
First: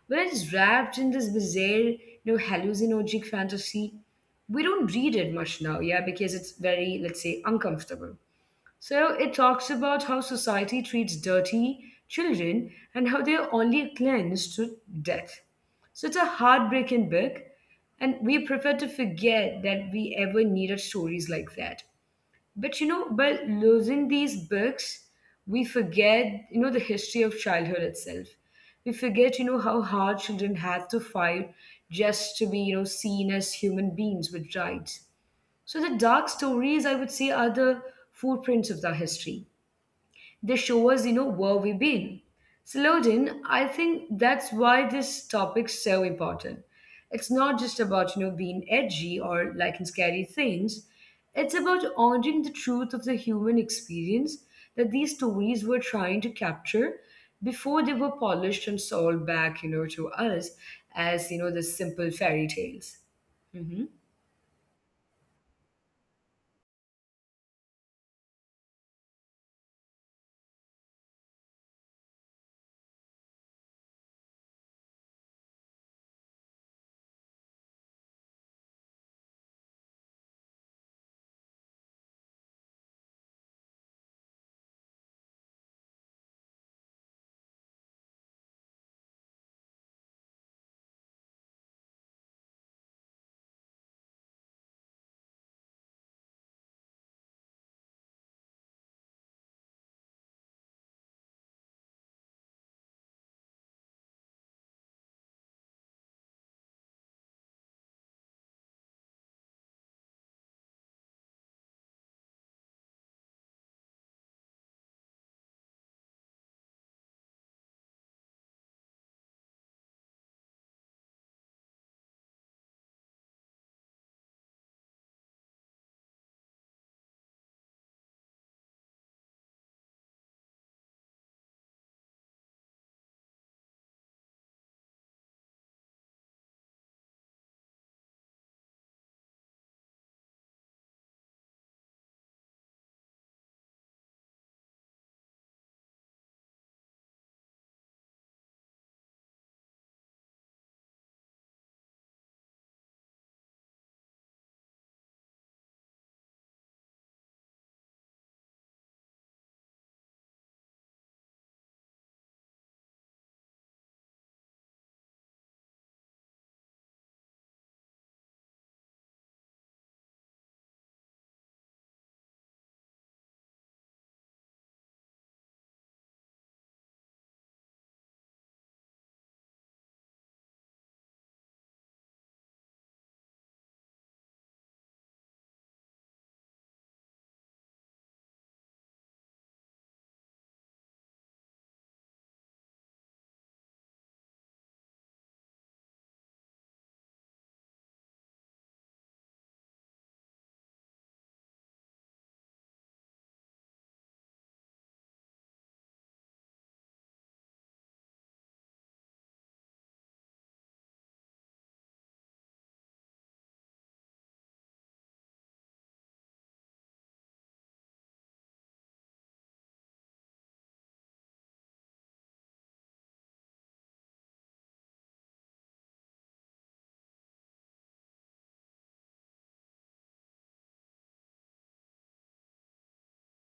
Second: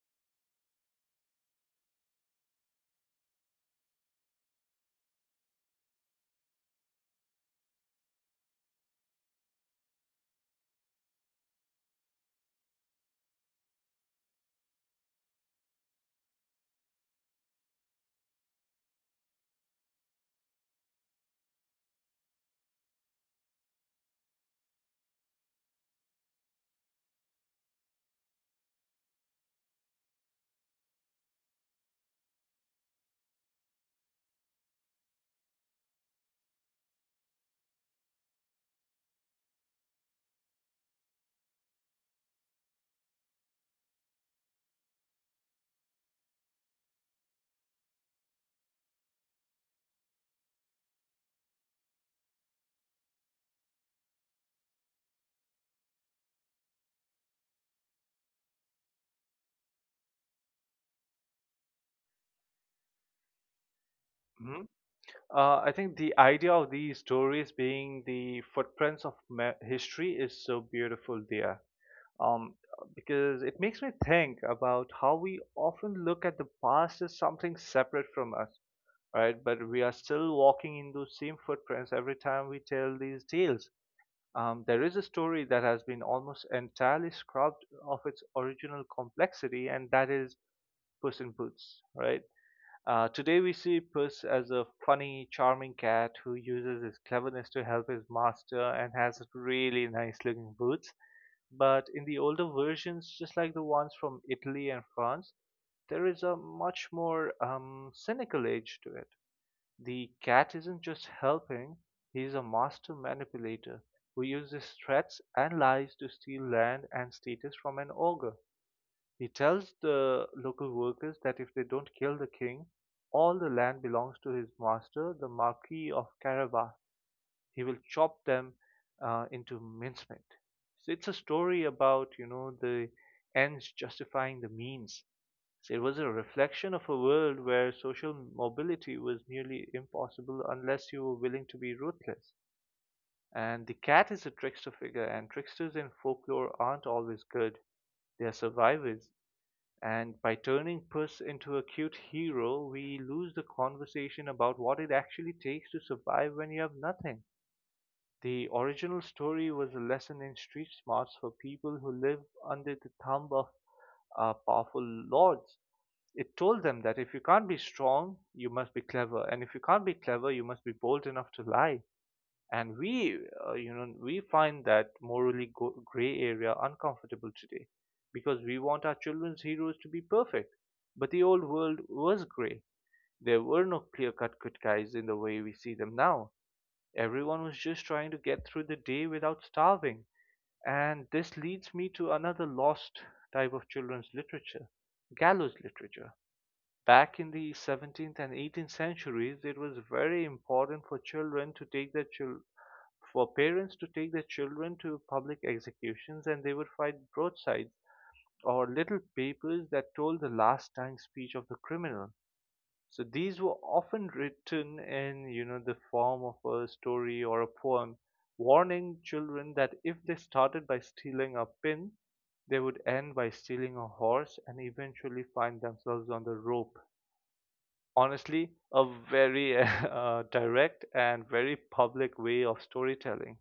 A: We it's wrapped in this bizarre, you know, hallucinogenic fantasy. We don't read it much now, yeah, because it's very, let's say, uncomfortable. So it talks about how society treats dirty children and how they're only cleansed through death. So it's a heartbreaking book, and we prefer to forget that we ever needed stories like that. But you know, by losing these books, we forget, you know, the history of childhood itself. We forget, you know, how hard children had to fight just to be, you know, seen as human beings with rights. So the dark stories, I would say, are the footprints of the history. They show us, you know, where we've been. So, Loden, I think that's why this topic's so important. It's not just about, you know, being edgy or liking scary things. It's about honoring the truth of the human experience that these stories were trying to capture before they were polished and sold back, you know, to us as, you know, the simple fairy tales.
B: Hmm. I think the idea of these stories being the footprints of history is so beautiful there. Um, because it makes me think about how we often look at the past as something separate from us, right? But we are still walking in those same footprints every time we tell these tales. There is a story that has been almost entirely scrubbed of its original complexity, and that is Puss in Boots, right? Today we see Puss as a funny, charming cat who uses his cleverness to help his master and has really nice looking boots. But in the older versions, just like the ones from Italy and France, there is a much more cynical edge to it. The cat isn't just helping, he's a master manipulator who uses threats and lies to steal land and status from an ogre. He tells the local workers that if they don't kill the king, all the land belongs to his master, the Marquis of Carabas. He will chop them into mincemeat. So it's a story about, you know, the ends justifying the means. So it was a reflection of a world where social mobility was nearly impossible unless you were willing to be ruthless. And the cat is a trickster figure, and tricksters in folklore aren't always good, they are survivors. And by turning Puss into a cute hero, we lose the conversation about what it actually takes to survive when you have nothing. The original story was a lesson in street smarts for people who live under the thumb of powerful lords. It told them that if you can't be strong, you must be clever, and if you can't be clever, you must be bold enough to lie. And we, you know, We find that morally gray area uncomfortable today because we want our children's heroes to be perfect. But the old world was gray. There were no clear cut good guys in the way we see them now. Everyone was just trying to get through the day without starving. And this leads me to another lost type of children's literature, gallows literature. Back in the 17th and 18th centuries, it was very important for children to take their chil- for parents to take their children to public executions, and they would find broadsides or little papers that told the last dying speech of the criminal. So these were often written in, the form of a story or a poem, warning children that if they started by stealing a pin, they would end by stealing a horse and eventually find themselves on the rope. Honestly, a very *laughs* direct and very public way of storytelling.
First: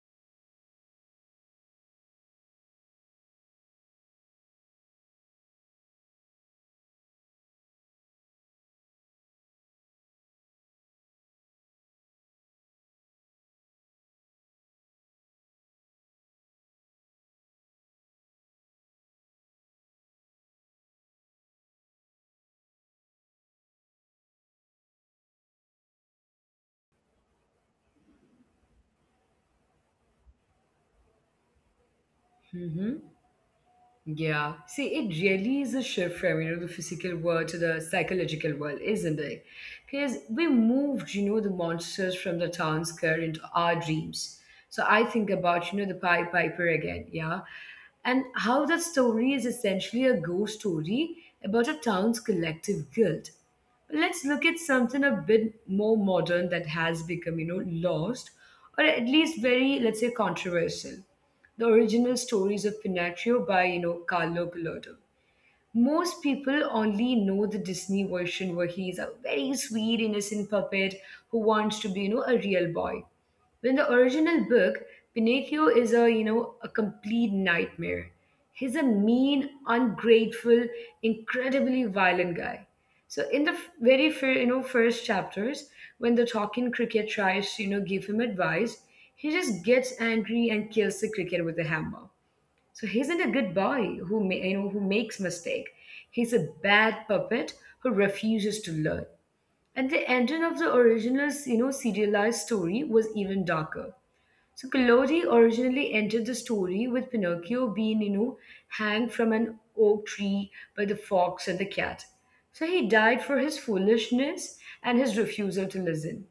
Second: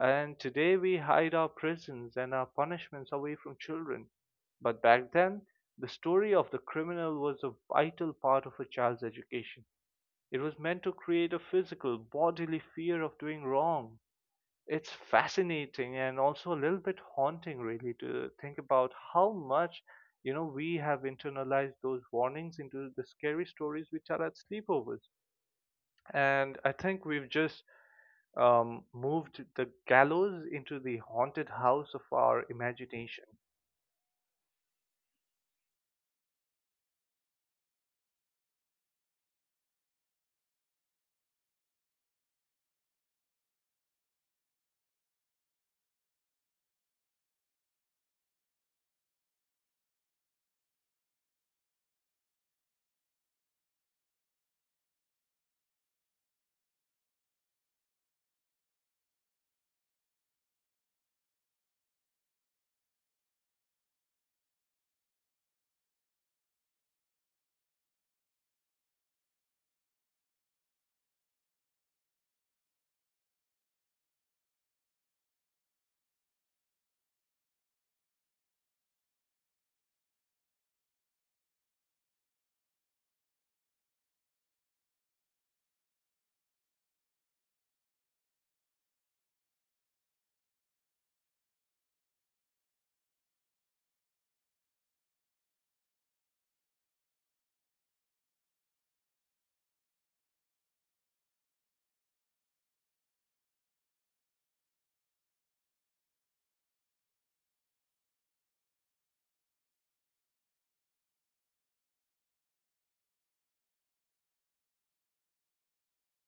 B: And today we hide our prisons and our punishments away from children. But back then, the story of the criminal was a vital part of a child's education. It was meant to create a physical, bodily fear of doing wrong. It's fascinating and also a little bit haunting really to think about how much we have internalized those warnings into the scary stories which are at sleepovers, and I think we've just moved the gallows into the haunted house of our
A: Mm-hmm.
B: imagination.
A: Yeah. See, it really is a shift from, you know, the physical world to the psychological world, isn't it? Because we moved, you know, the monsters from the town square into our dreams. So I think about, you know, the Pied Piper again, yeah? And how that story is essentially a ghost story about a town's collective guilt. But let's look at something a bit more modern that has become, you know, lost or at least very, let's say, controversial. The original stories of Pinocchio by, you know, Carlo Collodi. Most people only know the Disney version where he is a very sweet, innocent puppet who wants to be, a real boy. When the original book, Pinocchio is a complete nightmare. He's a mean, ungrateful, incredibly violent guy. So in the very first chapters, when the talking cricket tries to give him advice, he just gets angry and kills the cricket with a hammer. So he isn't a good boy who ma- you know who makes mistake. He's a bad puppet who refuses to learn. And the ending of the original serialized story was even darker. So Collodi originally entered the story with Pinocchio being, hanged from an oak tree by the fox and the cat. So he died for his foolishness and his refusal to listen.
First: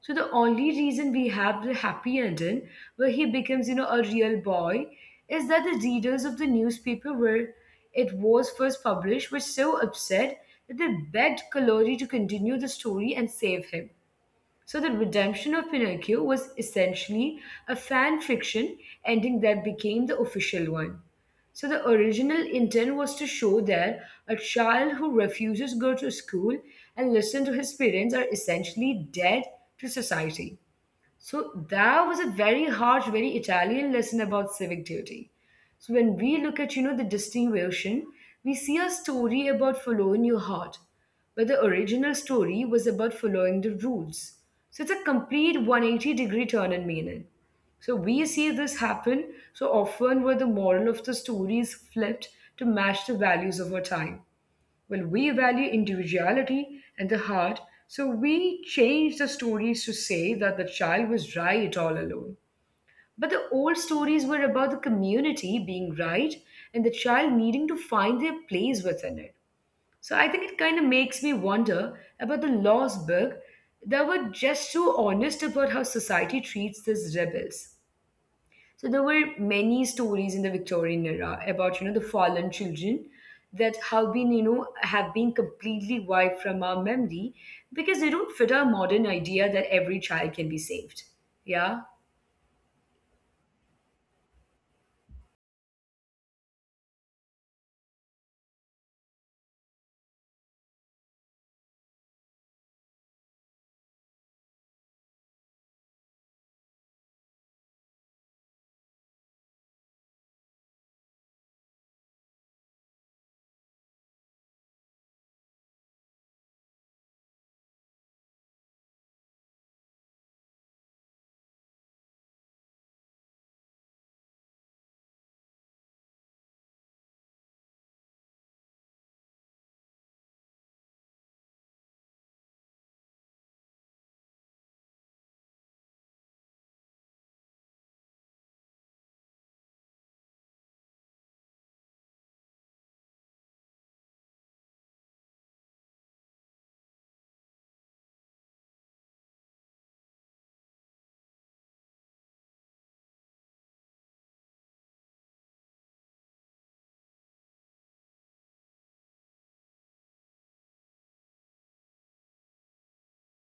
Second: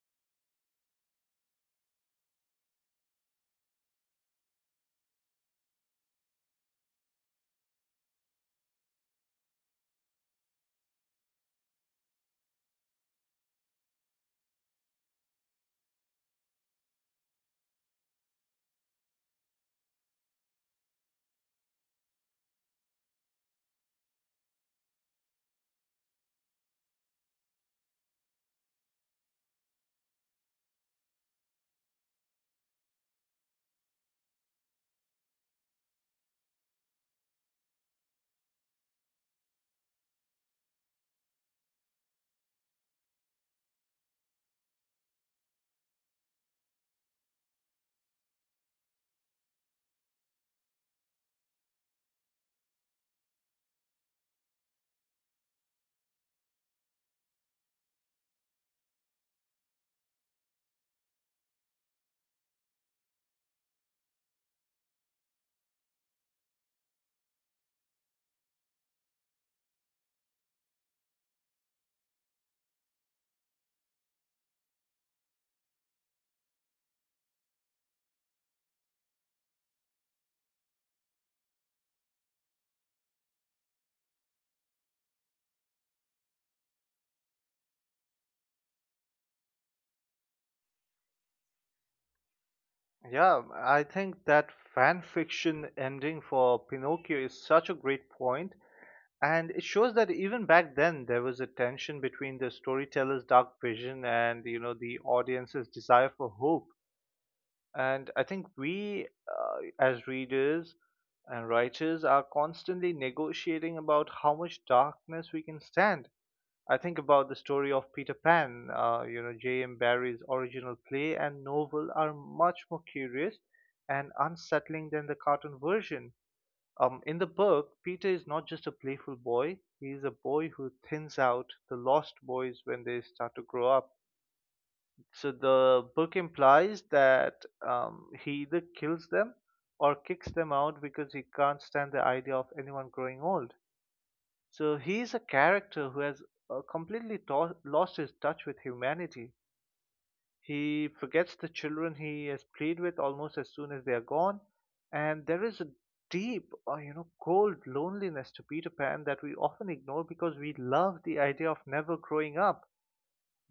A: So the only reason we have the happy ending where he becomes, a real boy is that the readers of the newspaper where it was first published were so upset that they begged Kalori to continue the story and save him. So the redemption of Pinocchio was essentially a fan fiction ending that became the official one. So the original intent was to show that a child who refuses to go to school and listen to his parents are essentially dead to society. So that was a very harsh, very Italian lesson about civic duty. So when we look at, the distinguishing, we see a story about following your heart. But the original story was about following the rules. So it's a complete 180 degree turn in meaning. So we see this happen so often where the moral of the story is flipped to match the values of our time. Well, we value individuality and the heart, so we changed the stories to say that the child was right all alone. But the old stories were about the community being right and the child needing to find their place within it. So I think it kind of makes me wonder about the laws book that were just so honest about how society treats these rebels. So there were many stories in the Victorian era about the fallen children that have been have been completely wiped from our memory because they don't fit our modern idea that every child can be saved. Yeah.
B: Yeah, I think that fan fiction ending for Pinocchio is such a great point, and it shows that even back then there was a tension between the storyteller's dark vision and the audience's desire for hope. And I think we as readers and writers, are constantly negotiating about how much darkness we can stand. I think about the story of Peter Pan. J.M. Barrie's original play and novel are much more curious and unsettling than the cartoon version. In the book, Peter is not just a playful boy, he is a boy who thins out the lost boys when they start to grow up. So the book implies that he either kills them or kicks them out because he can't stand the idea of anyone growing old. So he's a character who has lost his touch with humanity. He forgets the children he has played with almost as soon as they are gone, and there is a deep, cold loneliness to Peter Pan that we often ignore because we love the idea of never growing up.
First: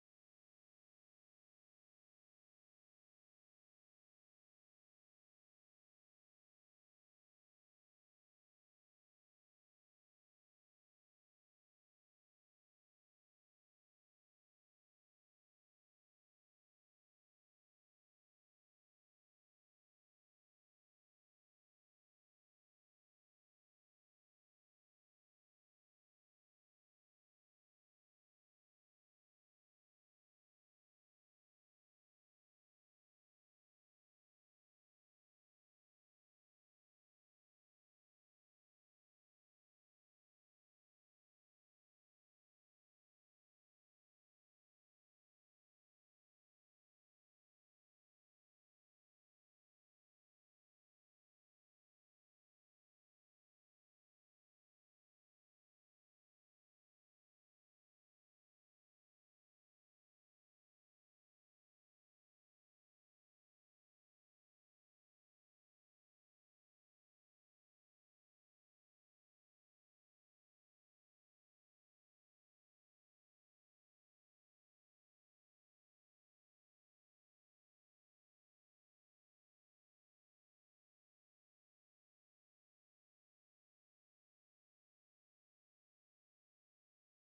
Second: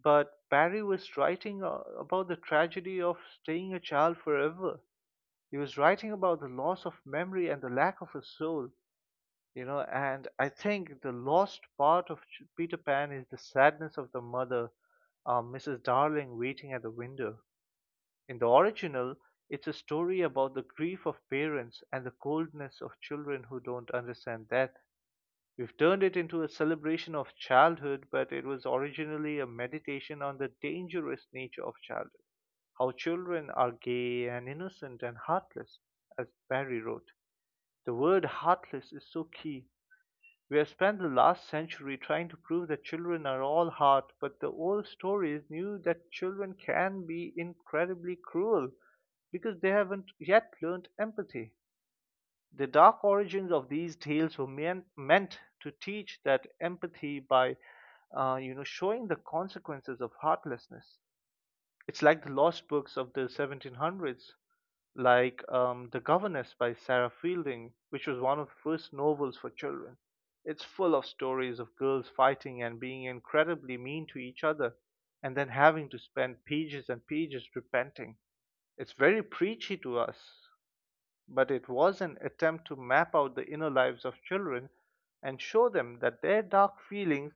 B: But Barry was writing about the tragedy of staying a child forever. He was writing about the loss of memory and the lack of a soul. And I think the lost part of Peter Pan is the sadness of the mother, Mrs. Darling waiting at the window. In the original, it's a story about the grief of parents and the coldness of children who don't understand death. We've turned it into a celebration of childhood, but it was originally a meditation on the dangerous nature of childhood, how children are gay and innocent and heartless, as Barry wrote. The word heartless is so key. We have spent the last century trying to prove that children are all heart, but the old stories knew that children can be incredibly cruel because they haven't yet learned empathy. The dark origins of these tales were meant to teach that empathy by showing the consequences of heartlessness. It's like the lost books of the 1700s, like The Governess by Sarah Fielding, which was one of the first novels for children. It's full of stories of girls fighting and being incredibly mean to each other, and then having to spend pages and pages repenting. It's very preachy to us, but it was an attempt to map out the inner lives of children and show them that their dark feelings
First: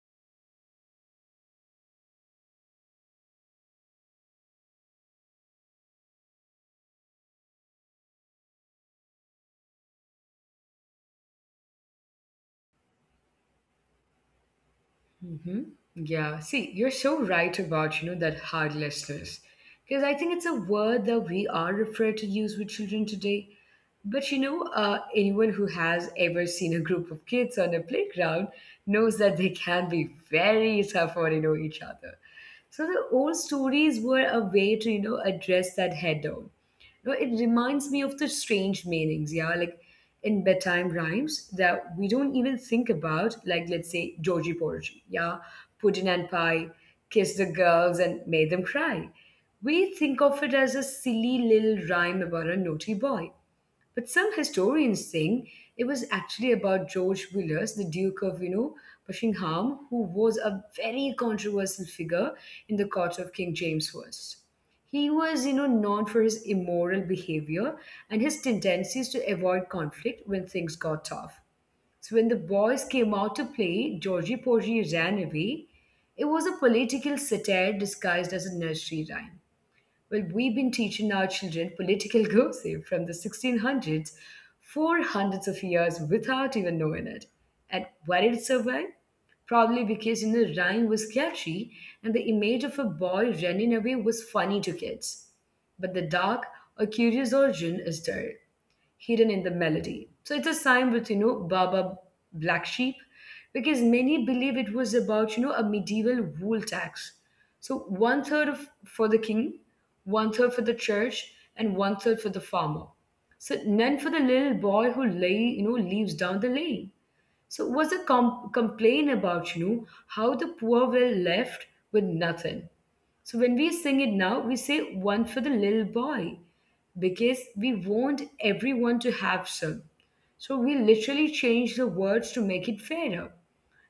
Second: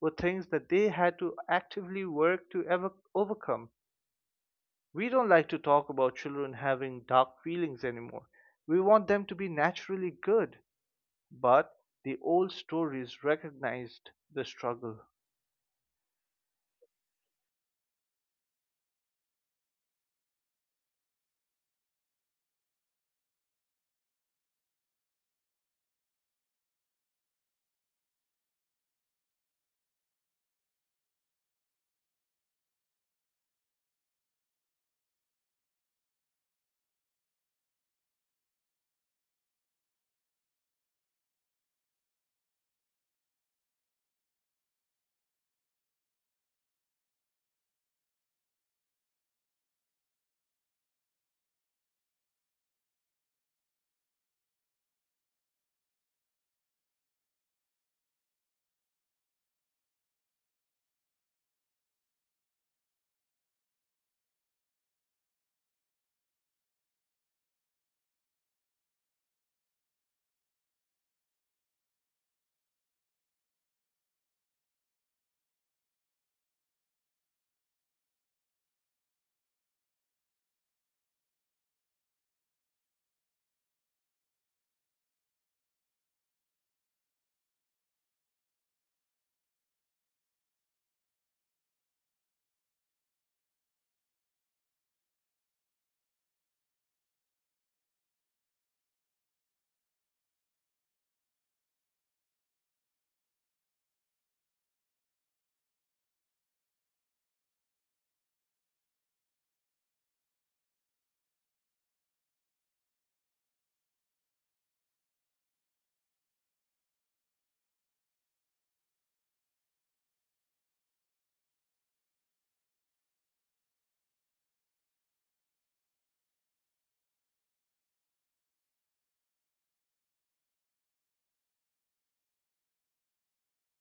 B: were things that they had to actively work to ever overcome. We don't like to talk about children having dark feelings anymore. We want them to be naturally good. But the old stories recognized the struggle.
A: Hmm. Yeah. See, you're so right about, that hardlessness. Because I think it's a word that we are afraid to use with children today. But anyone who has ever seen a group of kids on a playground knows that they can be very tough on, each other. So the old stories were a way to, address that head on. It reminds me of the strange meanings, yeah, like in bedtime rhymes that we don't even think about, like let's say Georgie Porridge, yeah, pudding and pie, kiss the girls and made them cry. We think of it as a silly little rhyme about a naughty boy. But some historians think it was actually about George Villiers, the Duke of, Buckingham, who was a very controversial figure in the court of King James I. He was, known for his immoral behavior and his tendencies to avoid conflict when things got tough. So when the boys came out to play, Georgie Porgy ran away. It was a political satire disguised as a nursery rhyme. Well, we've been teaching our children political *laughs* gossip from the 1600s for hundreds of years without even knowing it. And why did it survive? Probably because rhyme was catchy and the image of a boy running away was funny to kids. But the dark or curious origin is there hidden in the melody. So it's a sign with, Baba Black Sheep, because many believe it was about, a medieval wool tax. So one third of, for the king, one third for the church, and one third for the farmer. So none for the little boy who lay, leaves down the lane. So it was a complaint about, how the poor were left with nothing. So when we sing it now, we say one for the little boy because we want everyone to have some. So we literally change the words to make it fairer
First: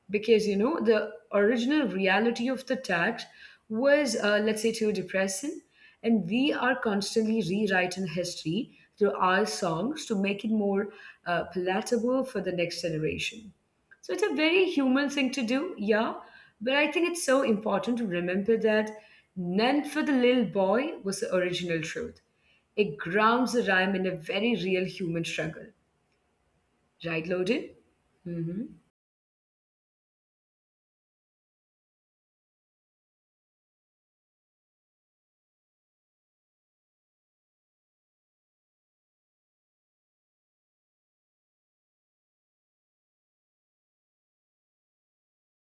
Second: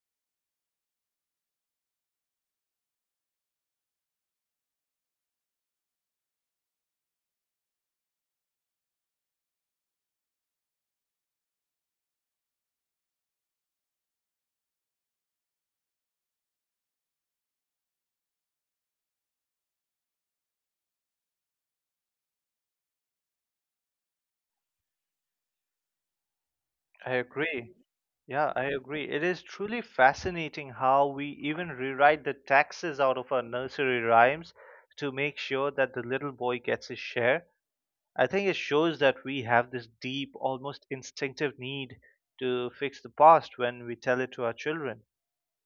A: because the original reality of the tax was, let's say, too depressing, and we are constantly rewriting history through our songs to make it more palatable for the next generation. So it's a very human thing to do, yeah. But I think it's so important to remember that none for the little boy was the original truth. It grounds the rhyme in a very real human struggle,
B: I
A: right, loaded.
B: agree. Yeah,
A: Mm-hmm.
B: I agree. It is truly fascinating how we even rewrite the taxes out of our nursery rhymes to make sure that the little boy gets his share. I think it shows that we have this deep, almost instinctive need to fix the past when we tell it to our children.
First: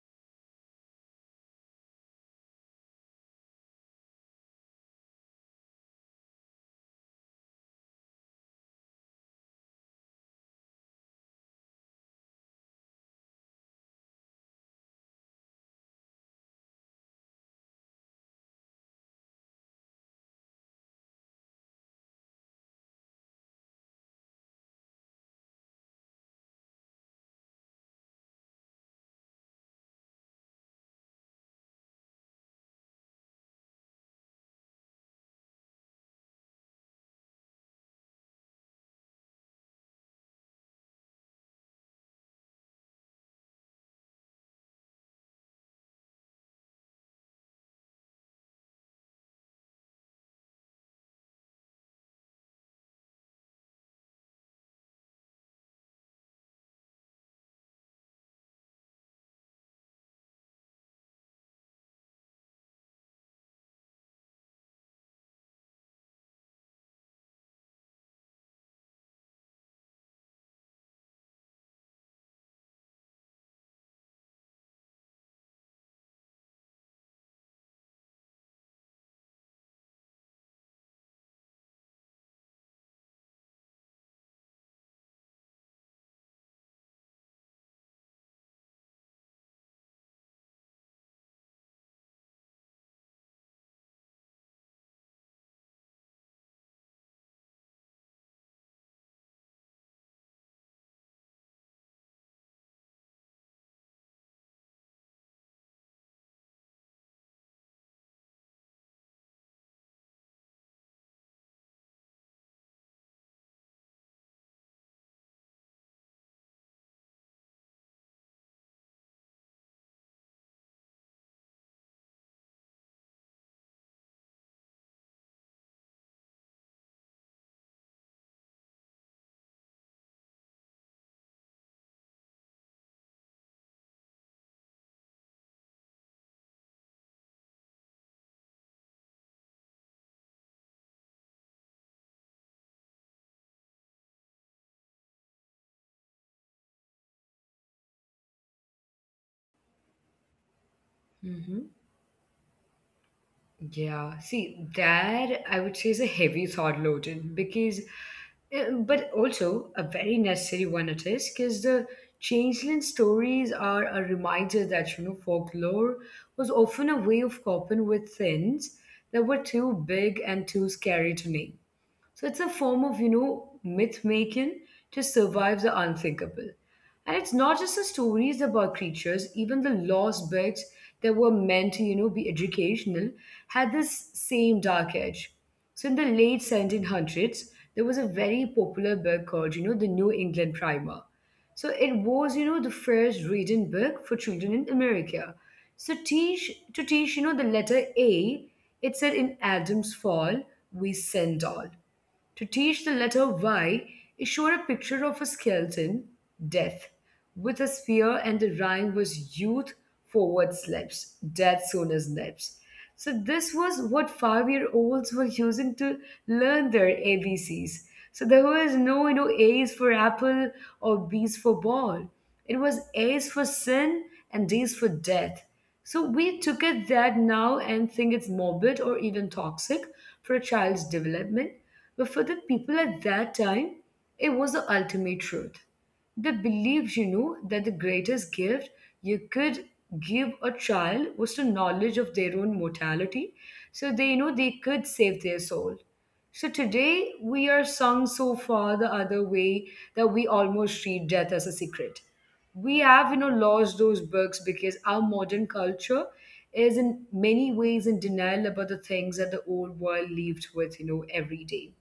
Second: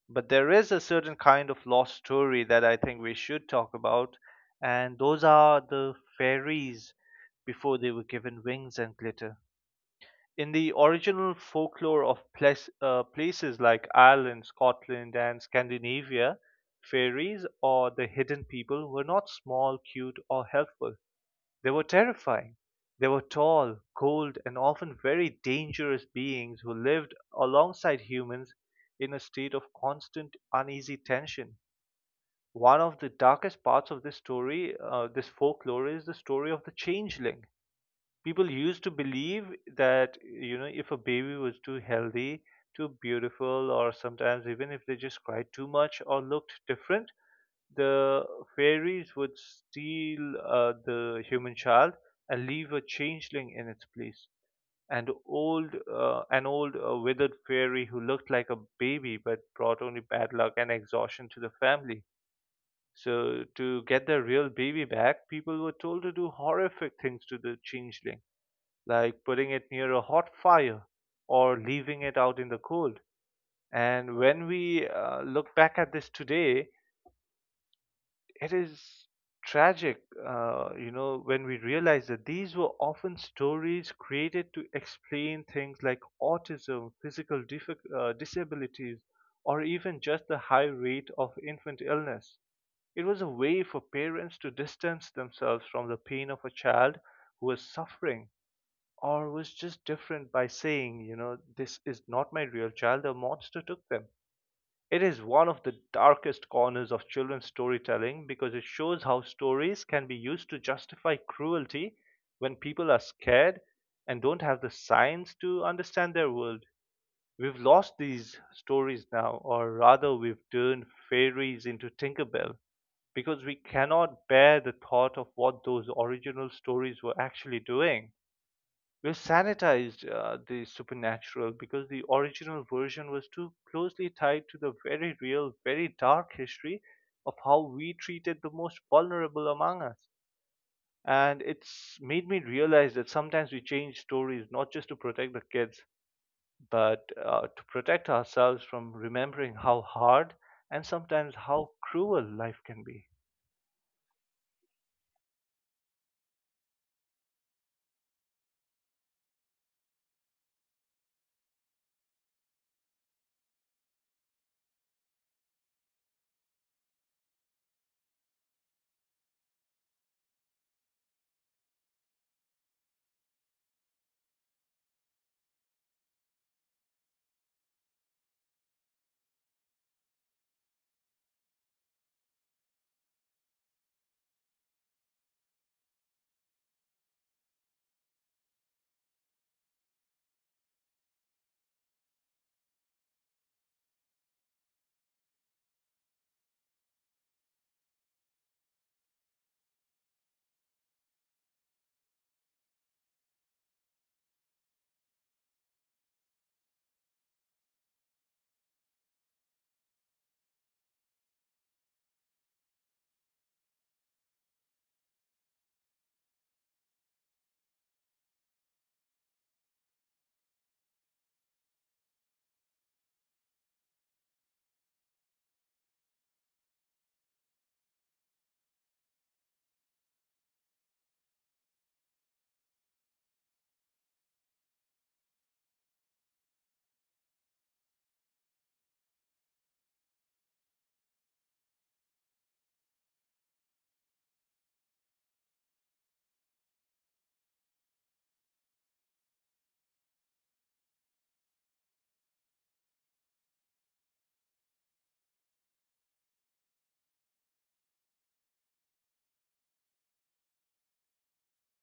B: But there is a certain kind of lost story that I think we should talk about, and those are the fairies before they were given wings and glitter. In the original folklore of places like Ireland, Scotland, and Scandinavia, fairies or the hidden people were not small, cute, or helpful. They were terrifying. They were tall, cold, and often very dangerous beings who lived alongside humans in a state of constant uneasy tension. One of the darkest parts of this folklore, is the story of the changeling. People used to believe that, if a baby was too healthy, too beautiful, or sometimes even if they just cried too much or looked different, the fairies would steal the human child and leave a changeling in its place, and old an old withered fairy who looked like a baby but brought only bad luck and exhaustion to the family. So to get their real baby back, people were told to do horrific things to the changeling, like putting it near a hot fire or leaving it out in the cold. And when we look back at this today, it is tragic, when we realize that these were often stories created to explain things like autism, physical disabilities, or even just the high rate of infant illness. It was a way for parents to distance themselves from the pain of a child who was suffering or was just different by saying, you know, this is not my real child, a monster took them. It is one of the darkest corners of children's storytelling because it shows how stories can be used to justify cruelty when people are scared and don't have the science to understand their world. We've lost these stories now, or rather, we've turned fairies into Tinkerbell because we cannot bear the thought of what those original stories were actually doing. We sanitized the supernatural because the original version was too closely tied to the very real, very dark history of how we treated the most vulnerable among us. And it's made me realize that sometimes we change stories not just to protect the kids, but to protect ourselves from remembering how hard and sometimes
A: Mm-hmm.
B: how cruel life can be.
A: Yeah, see, that I would say is a heavy thought, loaded, because, but also a very necessary one, it is, because the changeling stories are a reminder that, folklore was often a way of coping with things that were too big and too scary to name. So it's a form of, myth making to survive the unthinkable. And it's not just the stories about creatures, even the lost books that were meant to, be educational had this same dark edge. So in the late 1700s, there was a very popular book called, the New England Primer. So it was, the first reading book for children in America. So teach to teach, the letter A, it said in Adam's fall, we send all. To teach the letter Y, he showed a picture of a skeleton, death, with a spear, and the rhyme was youth forward slips, death sooner slips. So this was what five-year-olds were using to learn their ABCs. So there was no, A's for apple or B's for ball. It was A's for sin and D's for death. So we took it that now and think it's morbid or even toxic for a child's development. But for the people at that time, it was the ultimate truth. They believed, that the greatest gift you could give a child was the knowledge of their own mortality. So they could save their soul. So today we are sung so far the other way that we almost treat death as a secret. We have, lost those books because our modern culture is in many ways in denial about the things that the old world lived with, every day.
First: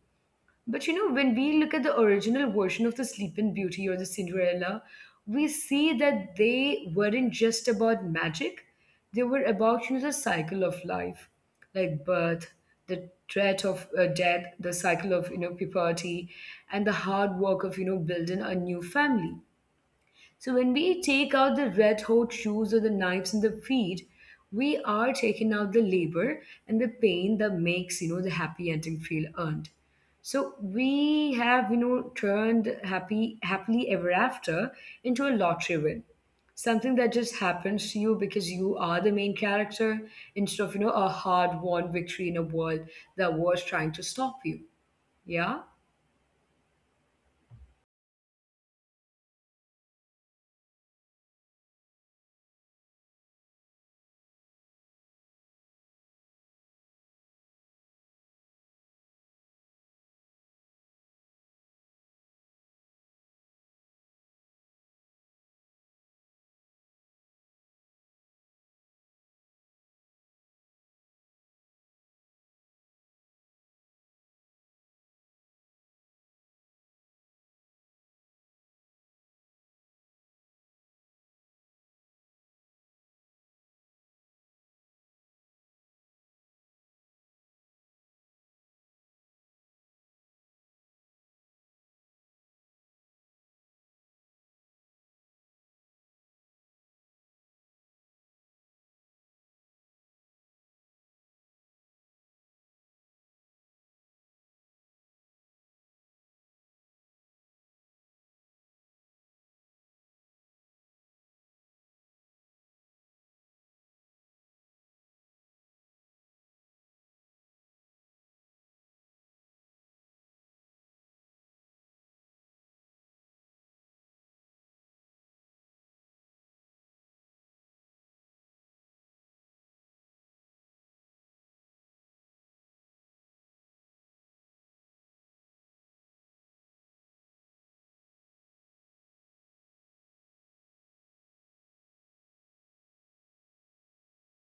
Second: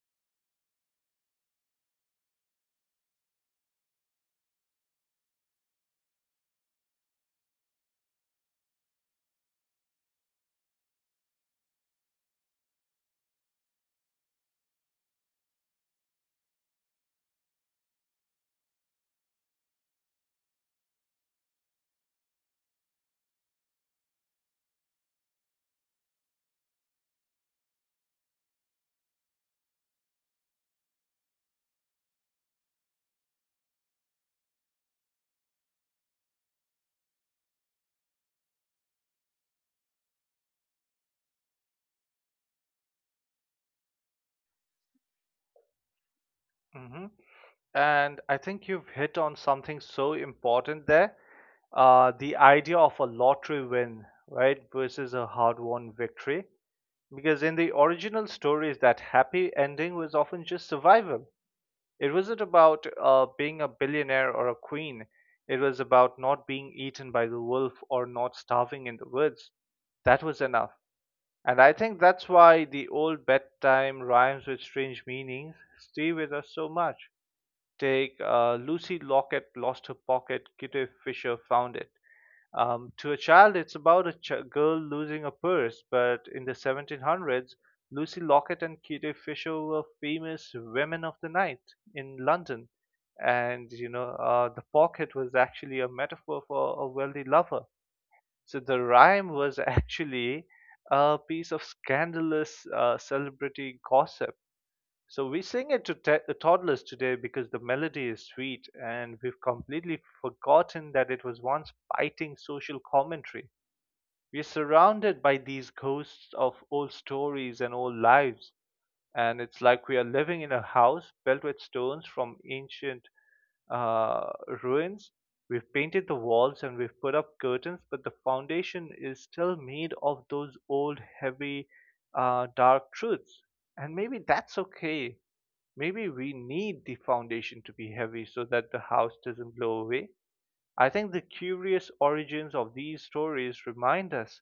A: But when we look at the original version of the Sleeping Beauty or the Cinderella, we see that they weren't just about magic, they were about, the cycle of life, like birth, the threat of death, the cycle of puberty, and the hard work of building a new family. So when we take out the red hot shoes or the knives in the feet, we are taking out the labor and the pain that makes the happy ending feel earned. So we have turned happy happily ever after into a lottery win, something that just happens to you because you are the main character instead of a hard won victory in a world that was trying to stop you. Yeah.
B: Hmm. And I think you've hit on something so important there. The idea of a lottery win, right, versus a hard won victory. Because in the original stories, that happy ending was often just survival. It wasn't about being a billionaire or a queen, it was about not being eaten by the wolf or not starving in the woods. That was enough. And I think that's why the old bedtime rhymes with strange meanings stay with us so much. Take Lucy Lockett lost her pocket, Kitty Fisher found it. To a child, it's about a girl losing a purse, but in the 1700s, Lucy Lockett and Kitty Fisher were famous women of the night in London. And, the pocket was actually a metaphor for a wealthy lover. So the rhyme was *laughs* actually a piece of scandalous celebrity gossip. So we sing it to toddlers today because the melody is sweet, and we've completely forgotten that it was once biting social commentary. We're surrounded by these ghosts of old stories and old lives, and it's like we are living in a house built with stones from ancient uh, ruins. We've painted the walls and we've put up curtains, but the foundation is still made of those old, heavy, dark truths. And maybe that's okay. Maybe we need the foundation to be heavy so that the house doesn't blow away. I think the curious origins of these stories remind us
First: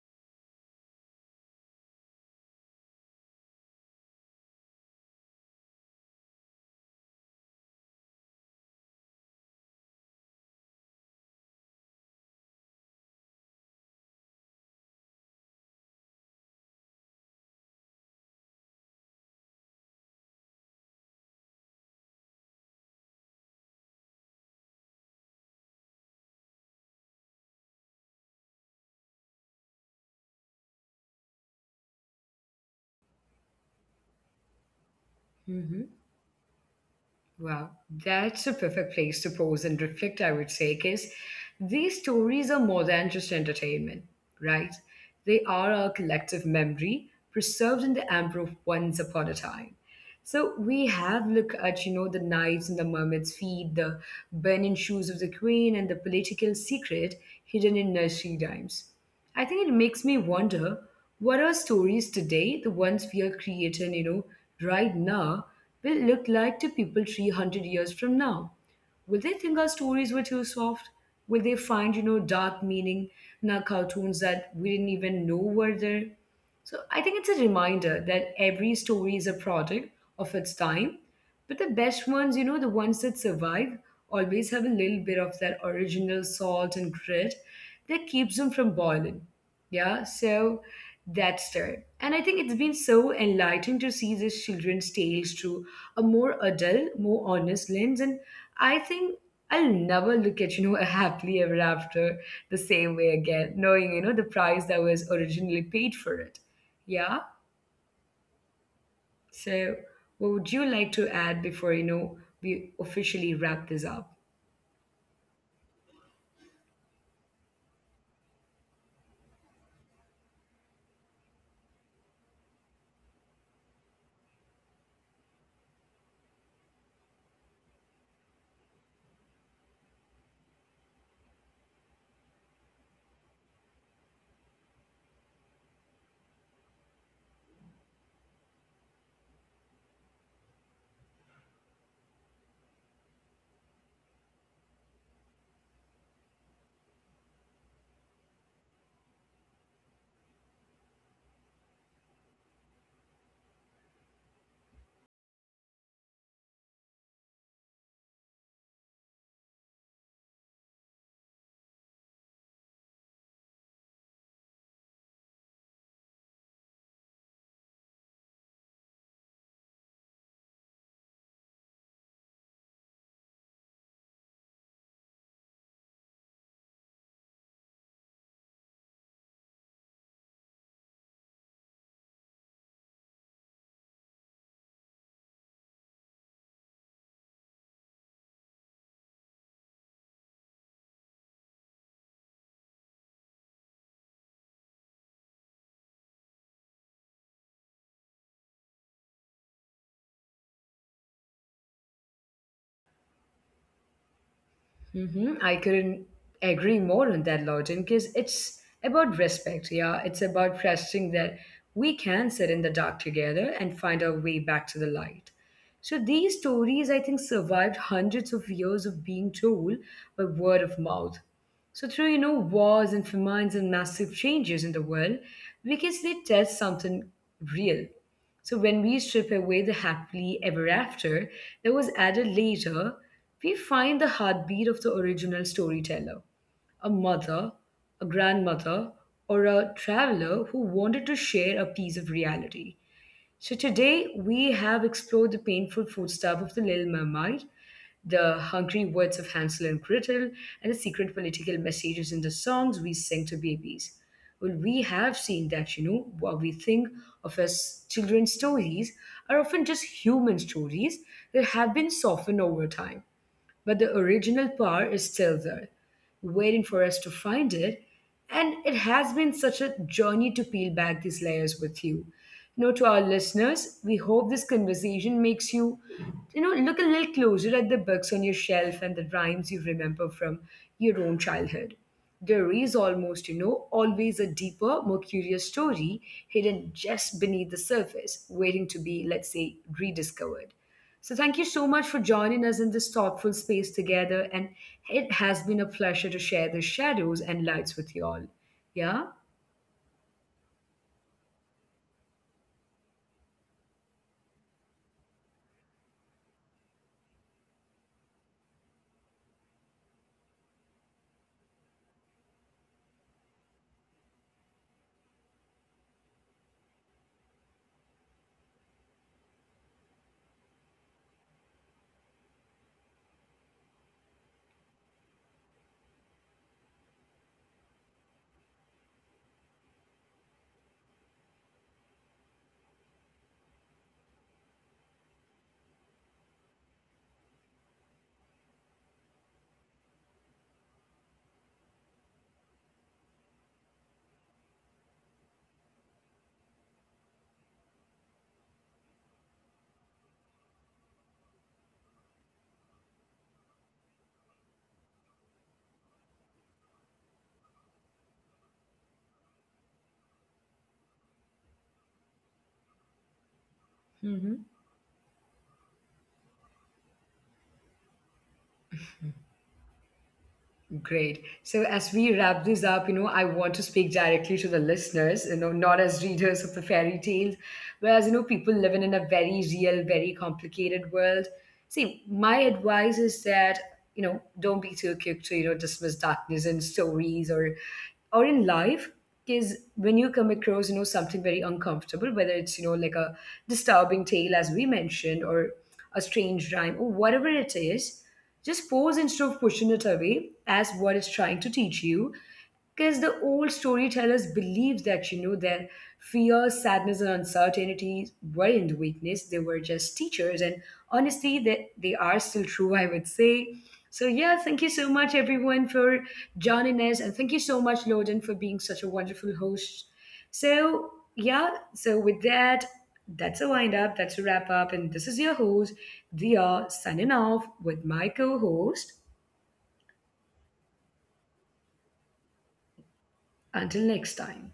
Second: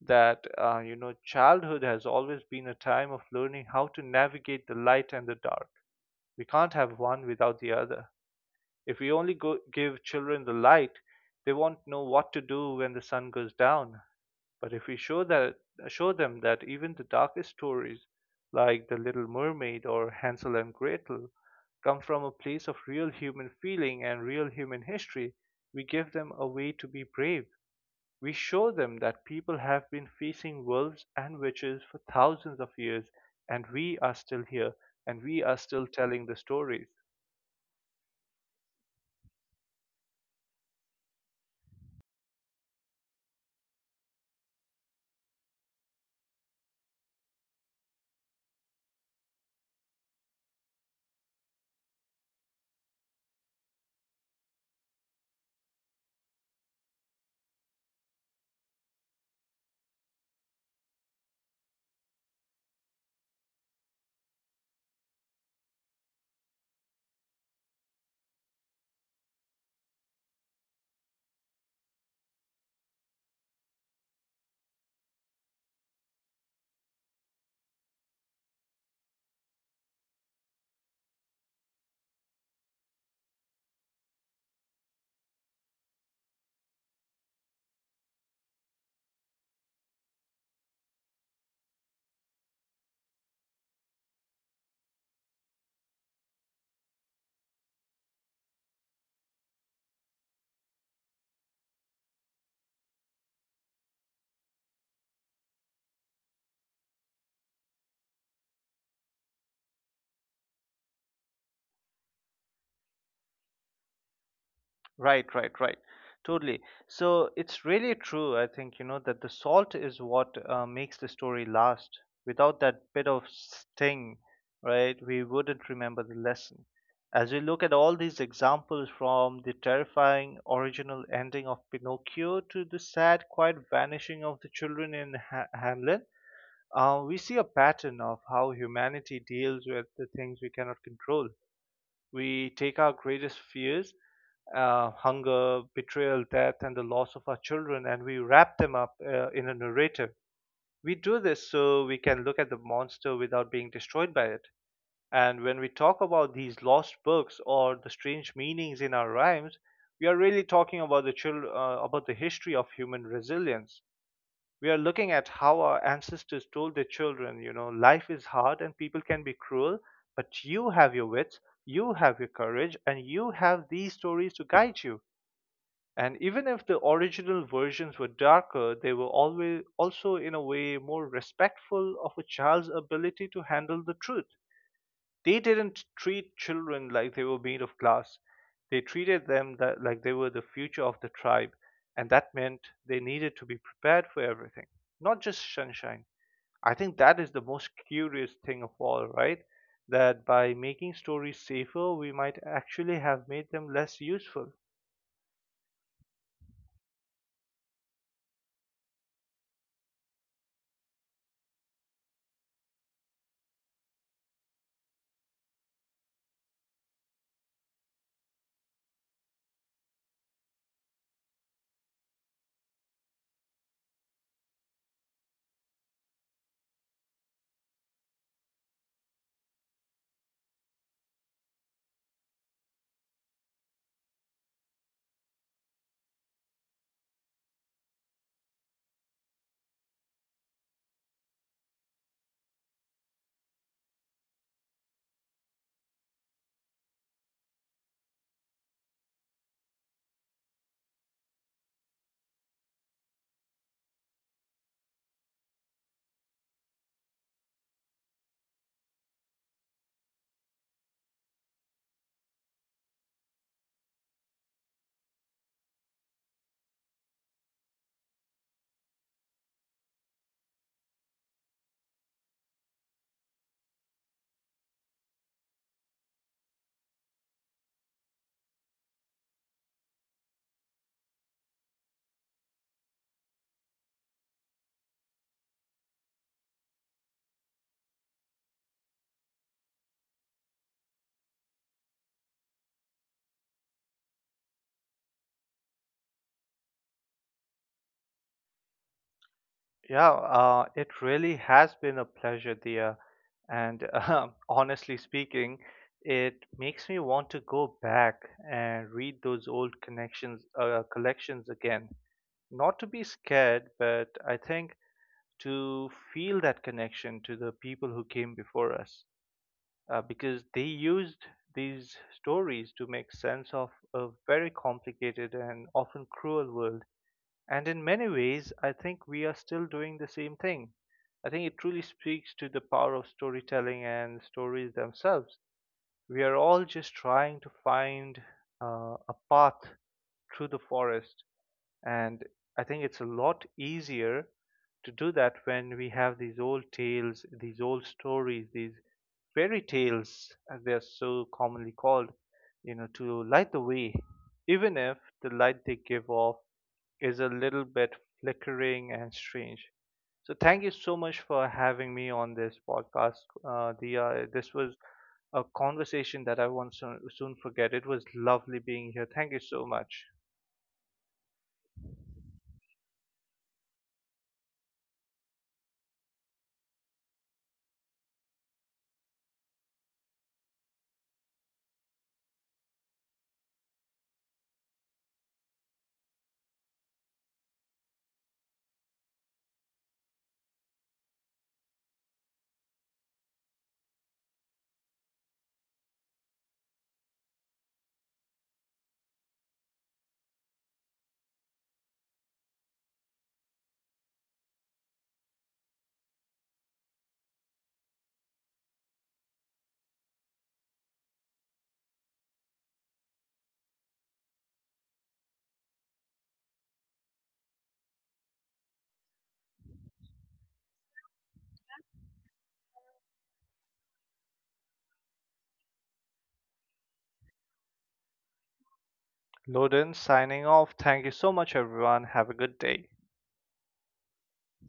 B: that, childhood has always been a time of learning how to navigate the light and the dark. We can't have one without the other. If we only give children the light, they won't know what to do when the sun goes down. But if we show them that even the darkest stories, like The Little Mermaid or Hansel and Gretel, come from a place of real human feeling and real human history, we give them a way to be brave. We show them that people have been facing wolves and witches for thousands of years, and we are still here, and we are
A: Mm-hmm.
B: still telling the stories.
A: Wow, that's a perfect place to pause and reflect, I would say, because these stories are more than just entertainment, right? They are our collective memory preserved in the amber of once upon a time. So we have look at the knives and the mermaid's feet, the burning shoes of the queen, and the political secret hidden in nursery rhymes. I think it makes me wonder what our stories today, the ones we are creating, right now, will look like to people 300 years from now. Will they think our stories were too soft? Will they find, dark meaning in our cartoons that we didn't even know were there? So I think it's a reminder that every story is a product of its time. But the best ones, the ones that survive, always have a little bit of that original salt and grit that keeps them from boiling. Yeah, so that's there. And I think it's been so enlightening to see these children's tales through a more adult, more honest lens. And I think I'll never look at, *laughs* a happily ever after the same way again, knowing, the price that was originally paid for it. Yeah. So, what would you like to add before we officially wrap this up?
B: Right, right, right. Totally. So it's really true, I think, you know, that the salt is what makes the story last. Without that bit of sting, right, we wouldn't remember the lesson. As we look at all these examples from the terrifying original ending of Pinocchio to the sad, quiet vanishing of the children in Hamlet, we see a pattern of how humanity deals with the things we cannot control. We take our greatest fears, hunger, betrayal, death, and the loss of our children, and we wrap them up in a narrative. We do this so we can look at the monster without being destroyed by it. And when we talk about these lost books or the strange meanings in our rhymes, we are really talking about the about the history of human resilience. We are looking at how our ancestors told their children, you know, life is hard and people can be cruel, but you have your wits, you have your courage, and you have these stories to guide you. And even if the original versions were darker, they were always also in a way more respectful of a child's ability to handle the truth. They didn't treat children like they were made of glass. They treated them that, like they were the future of the tribe, and that meant they needed to be prepared for everything, not just sunshine. I think that is the most curious thing of all, right? That by making stories safer, we might actually have made them less useful.
A: Mm-hmm. I couldn't agree more on that, Lawton, because it's about respect. Yeah, it's about trusting that we can sit in the dark together and find our way back to the light. So these stories, I think, survived hundreds of years of being told by word of mouth. So through wars and famines and massive changes in the world, because they tell something real. So when we strip away the happily ever after that was added later, we find the heartbeat of the original storyteller, a mother, a grandmother, or a traveler who wanted to share a piece of reality. So today we have explored the painful foodstuff of the Little Mermaid, the hungry words of Hansel and Gretel, and the secret political messages in the songs we sing to babies. Well, we have seen that, what we think of as children's stories are often just human stories that have been softened over time, but the original power is still there, waiting for us to find it. And it has been such a journey to peel back these layers with you. To our listeners, we hope this conversation makes you, look a little closer at the books on your shelf and the rhymes you remember from your own childhood. There is almost, always a deeper, more curious story hidden just beneath the surface, waiting to be, let's say, rediscovered. So, thank you so much for joining us in this thoughtful space together. And it has been a pleasure to share the shadows and lights with you all. Yeah.
B: Yeah, it really has been a pleasure, dear. And *laughs* honestly speaking, it makes me want to go back and read those old connections collections again. Not to be scared, but I think to feel that connection to the people who came before us, because they used these stories to make sense of a very complicated and often cruel world. And in many ways, I think we are still doing the same thing. I think it truly speaks to the power of storytelling and stories themselves. We are all just trying to find a path through the forest, and I think it's a lot easier to do that when we have these old tales, these old stories, these fairy tales, as they are so commonly called, you know, to light the way, even if the light they give off is a little bit flickering and strange. So thank you so much for having me on this podcast, Dia. This was a conversation that I won't soon forget. It was lovely being here. Thank you so much.
A: Great. So as we wrap this up, I want to speak directly to the listeners, not as readers of the fairy tales, whereas, people living in a very real, very complicated world. See, my advice is that, don't be too quick to, dismiss darkness in stories or in life, because when you come across, something very uncomfortable, whether it's, like a disturbing tale as we mentioned, or a strange rhyme or whatever it is, just pause, instead of pushing it away, as what is trying to teach you, because the old storytellers believed that, their fears, sadness, and uncertainties weren't weakness, they were just teachers. And honestly, that they, are still true *laughs* I would say. So yeah, thank you so much everyone for joining us, and thank you so much Loden for being such a wonderful host. So yeah, so with that, that's a wind up, that's a wrap up, and this is your host Dia signing off with my co-host.
B: Loden signing off. Thank you so much, everyone. Have a good day.
A: Until next time.